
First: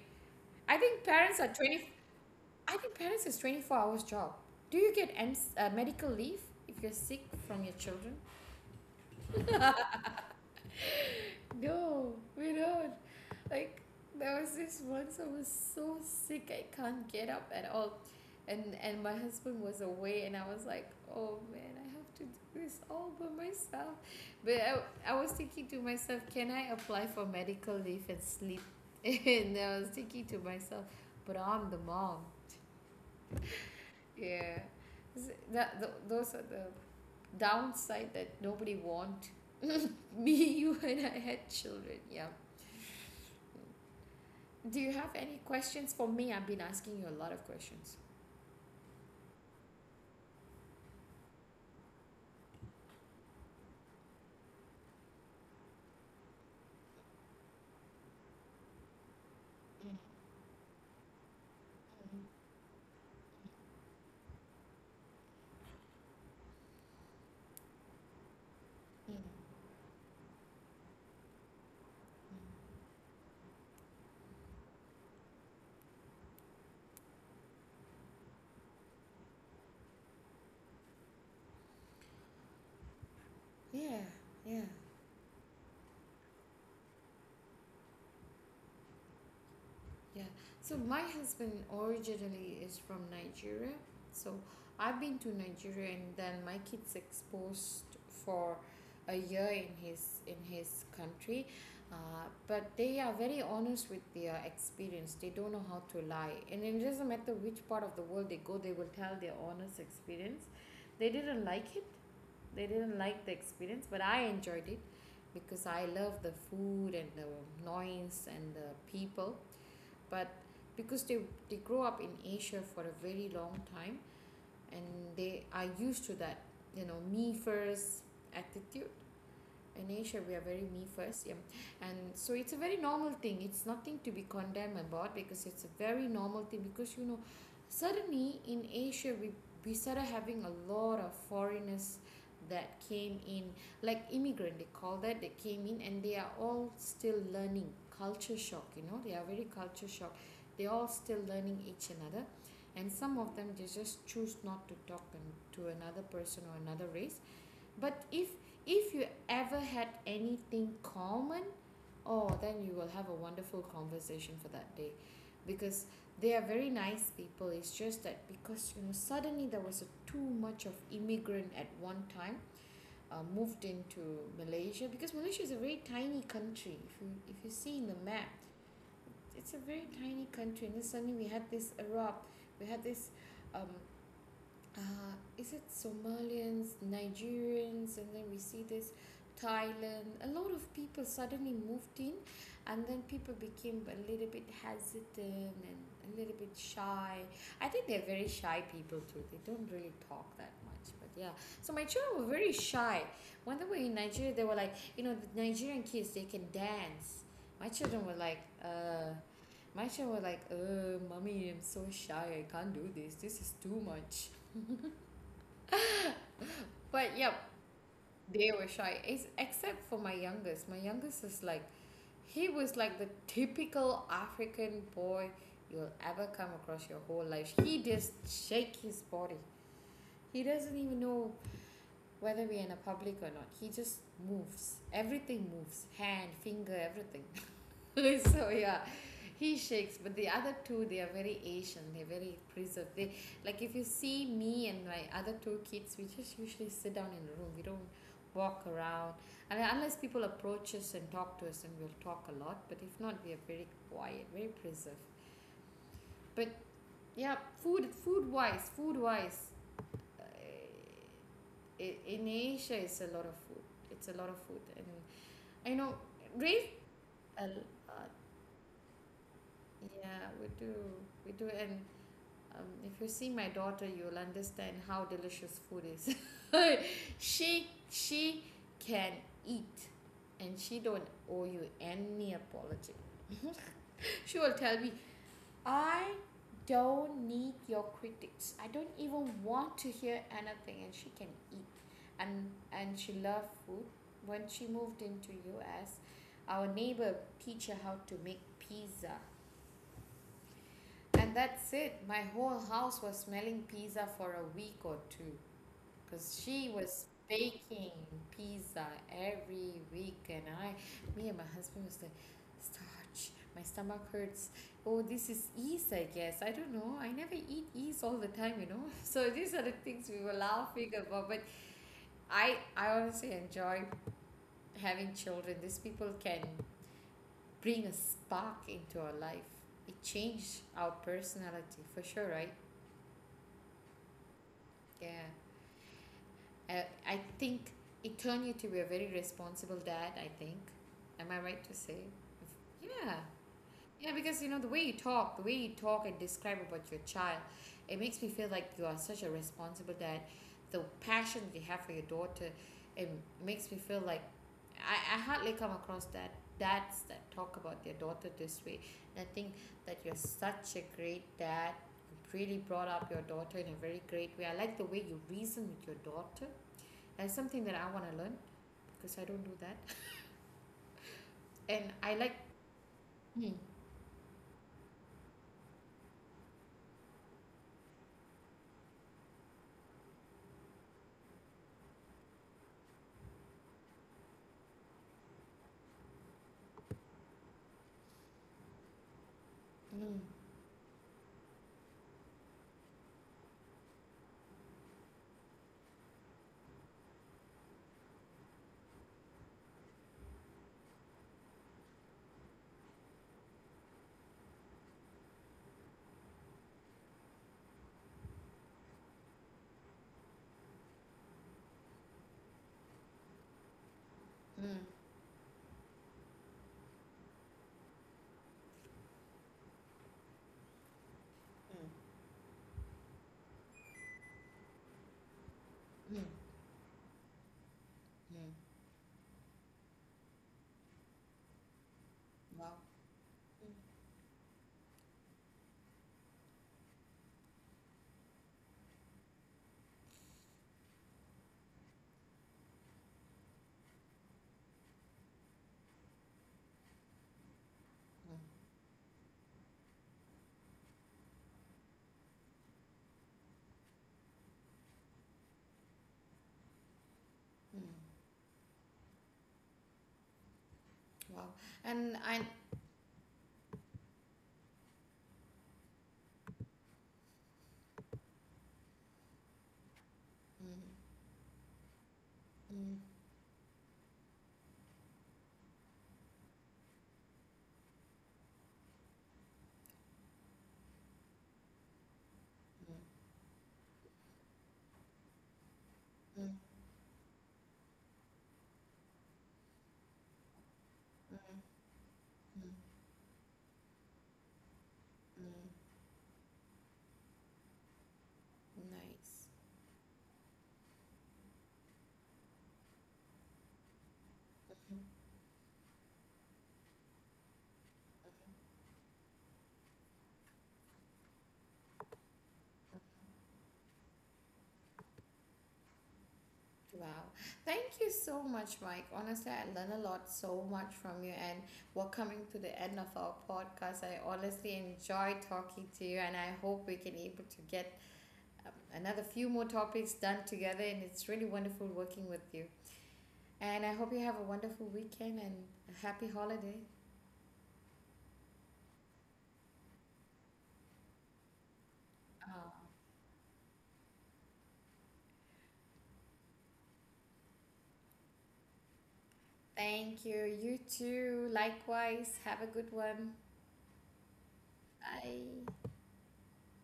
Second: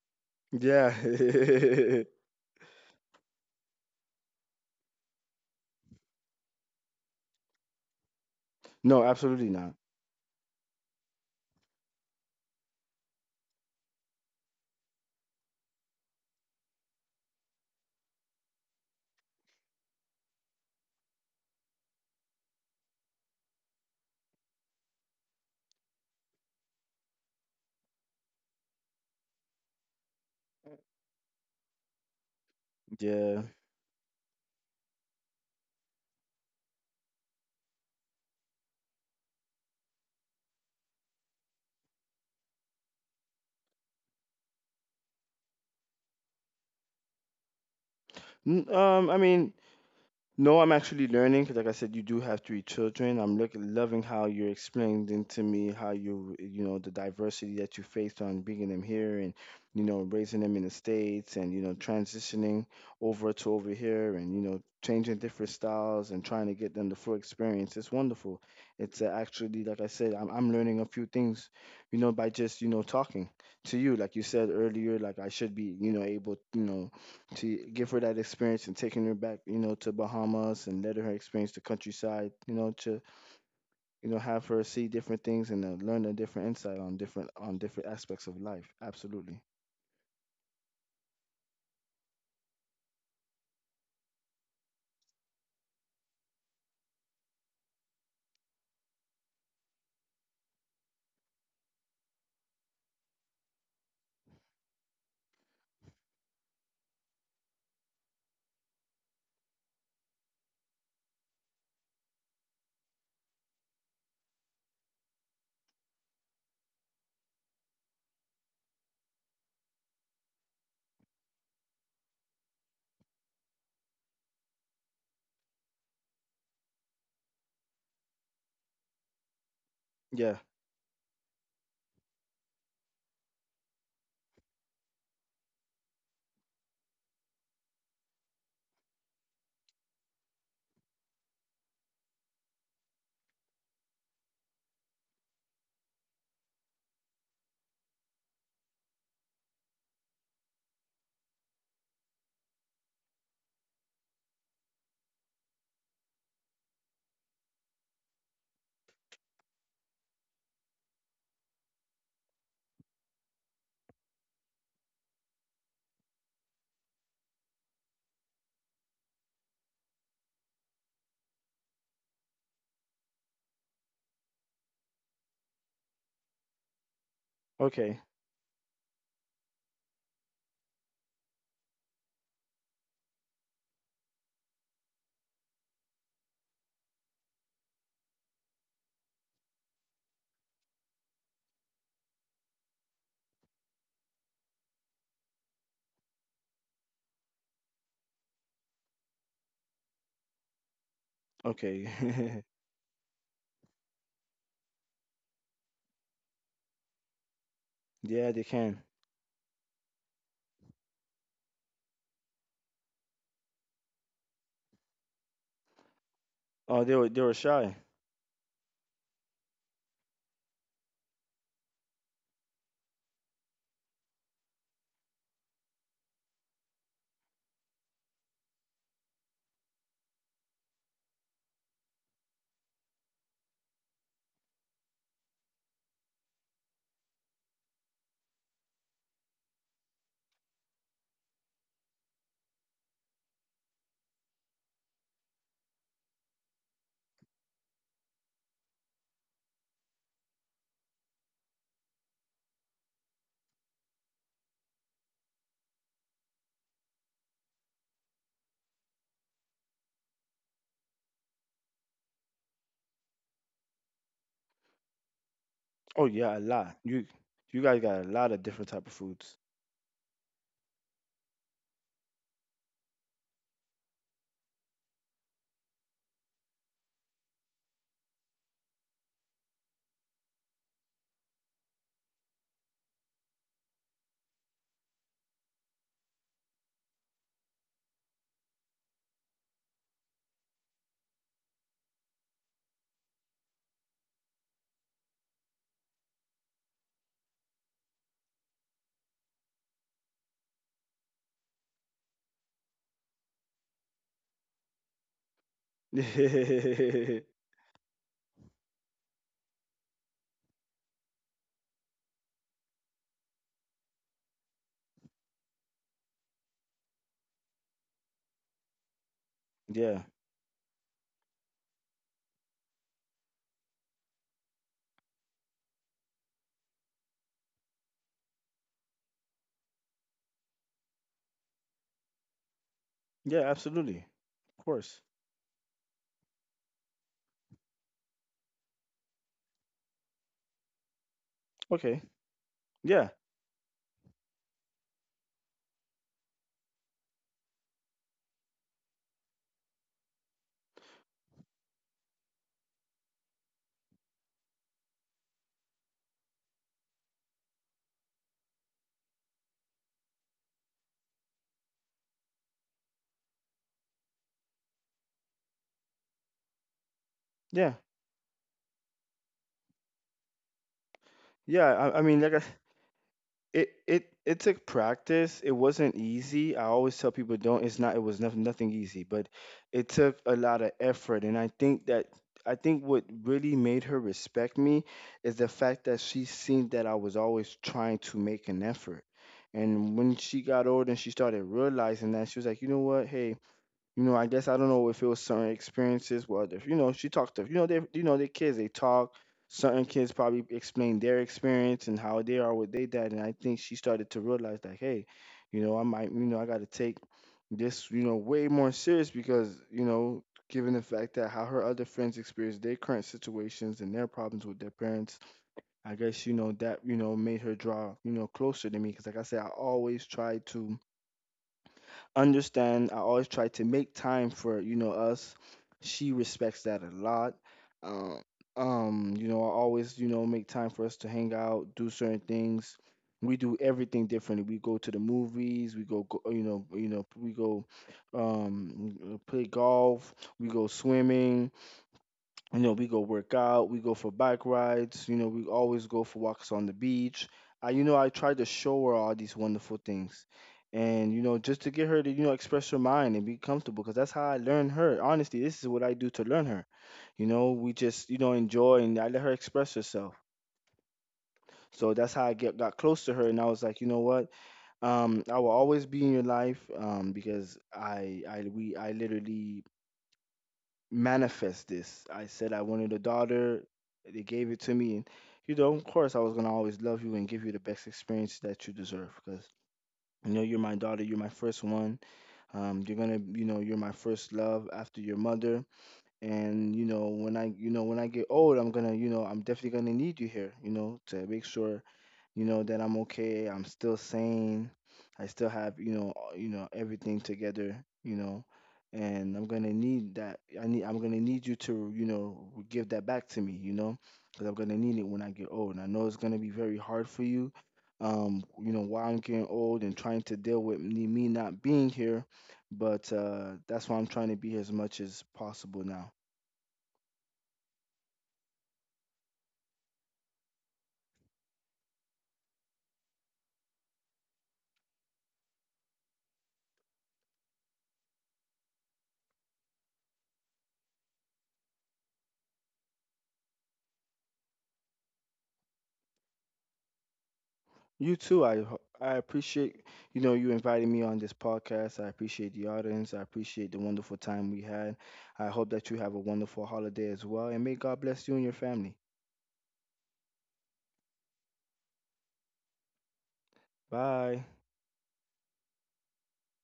A: I
B: Yeah.
A: think parents are 20
B: [LAUGHS]
A: I think parents is twenty-four hours job. Do you get M- uh, medical leave if you're sick from your children?
B: No, absolutely not.
A: No, we don't. Like, there was this once I was so sick I can't get up at all, and and my husband was away, and I was like, oh man, I have to do this all by myself. But I, I was thinking to myself, can I apply for medical leave and sleep? [LAUGHS] And I was thinking to myself, but I'm the mom.
B: Yeah.
A: Yeah. Is that th- those are the downside that nobody want. [LAUGHS] Me, you and I had children, yeah. Do you have any questions for me? I've been asking you a lot of questions.
B: N- Um, I mean, no, I'm actually learning because, like I said, you do have three children. I'm look, loving how you're explaining to me how you, you know, the diversity that you faced on bringing them here and, you know, raising them in the States and, you know, transitioning over to over here and, you know, changing different styles and trying to get them the full experience. It's wonderful. It's uh,
A: Mm.
B: actually, like I said, I'm, I'm learning a few things, you know, by just, you know, talking to you. Like you said earlier, like I should be, you know, able, you know, to give her that experience and taking her back, you know, to Bahamas and letting her experience the countryside, you know, to
A: Yeah,
B: you know have her
A: yeah,
B: see different things and uh, learn a different insight on different on different aspects of life. Absolutely.
A: yeah. So my husband originally is from Nigeria. So I've been to Nigeria, and then my kids exposed for a year in his in his country. Uh, but they are very honest with their experience. They don't know how to lie. And it doesn't matter which part of the world they go, they will tell their honest experience. They didn't like it they didn't like the experience, but I enjoyed it because I love the food and the noise and the people. But because they they grow up in Asia for a very long time, and they are used to that, you know, me first attitude. In Asia we
B: Yeah.
A: are very me first, yeah. And so it's a very normal thing. It's nothing to be condemned about because it's a very normal thing. Because you know, suddenly in Asia we we started having a lot of foreigners that came in like immigrant, they call that. They came in and they are all still learning. Culture shock, you know, they are very culture shock. They're all still learning each another, and some of them they just choose not to talk to another person or another race. But if if you ever had anything common, oh, then you will have a wonderful conversation for that day, because they are very nice people. It's just that because you know suddenly there was a too much of immigrant at one time. uh, moved into Malaysia, because Malaysia is a very tiny country. If you if you see in the
B: Okay.
A: map, it's a very tiny country. And then suddenly we had this Arab, we had this um, uh, is it Somalians, Nigerians, and then we see this Thailand. A lot of people suddenly moved in, and then people became a little bit hesitant and a little bit shy. I think they're very shy people too. They don't really talk that much, but yeah. So my
B: Okay.
A: children were very
B: [LAUGHS]
A: shy. When they were in Nigeria, they were like, you know, the Nigerian kids they can dance. My children were
B: Yeah,
A: like,
B: they can.
A: uh. My children were like, uh, mommy, I'm so shy. I can't do this. This is too much.
B: Oh, they were
A: But
B: they
A: yep,
B: were shy.
A: they were shy, Ex- except for my youngest. My youngest is like, he was like the typical African boy you'll ever come across your whole life. He just shake his body. He doesn't even know whether we're in a public or not. He just moves. Everything moves. Hand, finger, everything. [LAUGHS] So yeah, he shakes, but the other two they are very Asian, they're very preserved. They, like, if you see me and my other two kids, we just usually sit down in the room, we don't walk around. And then unless people approach us and talk to us, and we'll talk a lot, but if not, we are very quiet, very preserved. But yeah, food food wise food wise, uh, i- in Asia it's a lot of food. It's a lot of food, and I know
B: Oh yeah, a
A: race
B: lot. You
A: a
B: you
A: l-
B: guys got a
A: uh,
B: lot of different type of foods.
A: yeah, we do. We do. And um, if you see my daughter, you'll understand how delicious food is. [LAUGHS] she she can, and she don't owe you any apology. She will tell me, I don't need your critics. I don't even want to hear anything, and she can eat. And and she loved food. When she moved into U S, our neighbor teach her how to make pizza. And that's it. My whole house was smelling pizza for a week or two, because
B: [LAUGHS]
A: she was baking pizza every week. And I me and my husband was like, my stomach hurt. Oh, this is yeast, I guess. I don't know, I never eat yeast all the time, you know. [LAUGHS] So these are the things
B: Yeah.
A: we were laughing about. But I I honestly enjoy having children. These people can bring a spark into our life. It changed our personality for sure, right?
B: Yeah. Absolutely. Of course.
A: Yeah. I, I think it turned you to be a very responsible dad, I think. Am I right to say?
B: Okay.
A: Yeah.
B: Yeah.
A: Yeah, because you know, the way you talk, the way you talk and describe about your child, it makes me feel like you are such a responsible dad. The passion you have for your daughter, it makes me feel like I, I hardly come across that dads that talk about their daughter this way. And I think that you're such a great dad. You really brought up your daughter in a very great way. I like the way you reason with your daughter. That's something that I
B: Yeah.
A: want to learn, because I don't do that. And
B: Yeah.
A: I
B: I, I
A: like.
B: mean, like I
A: Mm,
B: It it it took practice. It wasn't easy. I always tell people don't it's not it was nothing nothing easy, but it took a lot of effort and I think that I think what really made her respect me is the fact that she seen that I was always trying to make an effort. And
A: mm,
B: when she got older and she started realizing that, she was like, "You know what? Hey, you know, I guess I don't know if it was certain experiences. Well, if you know, she talked to you know they you know their kids they talk. Certain kids probably explain their experience and how they are with their dad, and I think she started to realize like, hey, you know, I might, you know, I got to take this, you know, way more serious because, you know, given the fact that how her other friends experience their current situations and their problems
A: mm,
B: with
A: mm,
B: their parents, I guess you know that you know made her draw you know closer to me because like I said, I always try to understand I always try to make time for, you know, us.
A: mm,
B: She respects that a lot. Um,
A: mm.
B: um, you know, I always, you know, make time for us to hang out, do certain
A: Wow.
B: things. We do
A: Mm,
B: everything differently. We go to the movies, we go, go, you know, you know, we go um play golf, we go swimming, you know, we go work out, we go for bike rides, you know, we always go for walks on the beach. I, you know, I
A: mm,
B: try to show her all these wonderful things. And, you know, just to get her to, you know, express her mind and be comfortable, because that's how I learn her. Honestly, this is what I do to learn her. You know, we
A: mm.
B: just, you know, enjoy and I let her express herself.
A: Wow.
B: So
A: And
B: that's how
A: I.
B: I get, got close to her. And I was like, you know what? Um, I will always be in your life um, because I, I, we, I literally
A: Mm, mm,
B: manifest this. I said I
A: mm,
B: wanted a daughter. They gave it to me, and you know, of course, I was gonna always love you and give you the best experience that you deserve because you know you're my daughter. You're my first one. Um,
A: mm,
B: you're gonna, you know, you're my first love after your mother.
A: mm, mm.
B: And you know, when I, you know, when I get old, I'm gonna, you know, I'm definitely gonna need you here. You know, to make sure you know that I'm okay. I'm still sane. I still have you know all- you know everything together. You know, and
A: Nice.
B: I'm gonna need that. I need. I'm gonna need you to you know give that back to me. You know, because I'm gonna
A: Mm.
B: need it when I get old. And I know it's gonna be very hard for you. Um, you know, while I'm getting old and trying to deal with me me not being here, but uh, that's why I'm trying to be here as much as possible now.
A: Wow. Thank you so much, Mike. Honestly, I learned a lot so much from you, and we're coming to the end of our podcast. I honestly enjoy talking to you, and I hope we can able to get um, another few more topics done together. And it's really wonderful working with you. And I hope you have a wonderful weekend and a happy holiday.
B: You too. I ho- I appreciate you know you inviting me on this podcast. I appreciate
A: Oh,
B: the audience. I appreciate the wonderful time we had. I hope that you have a wonderful holiday as well, and may God bless you and your family.
A: thank you. You too. Likewise. Have a good one.
B: Bye.
A: Bye.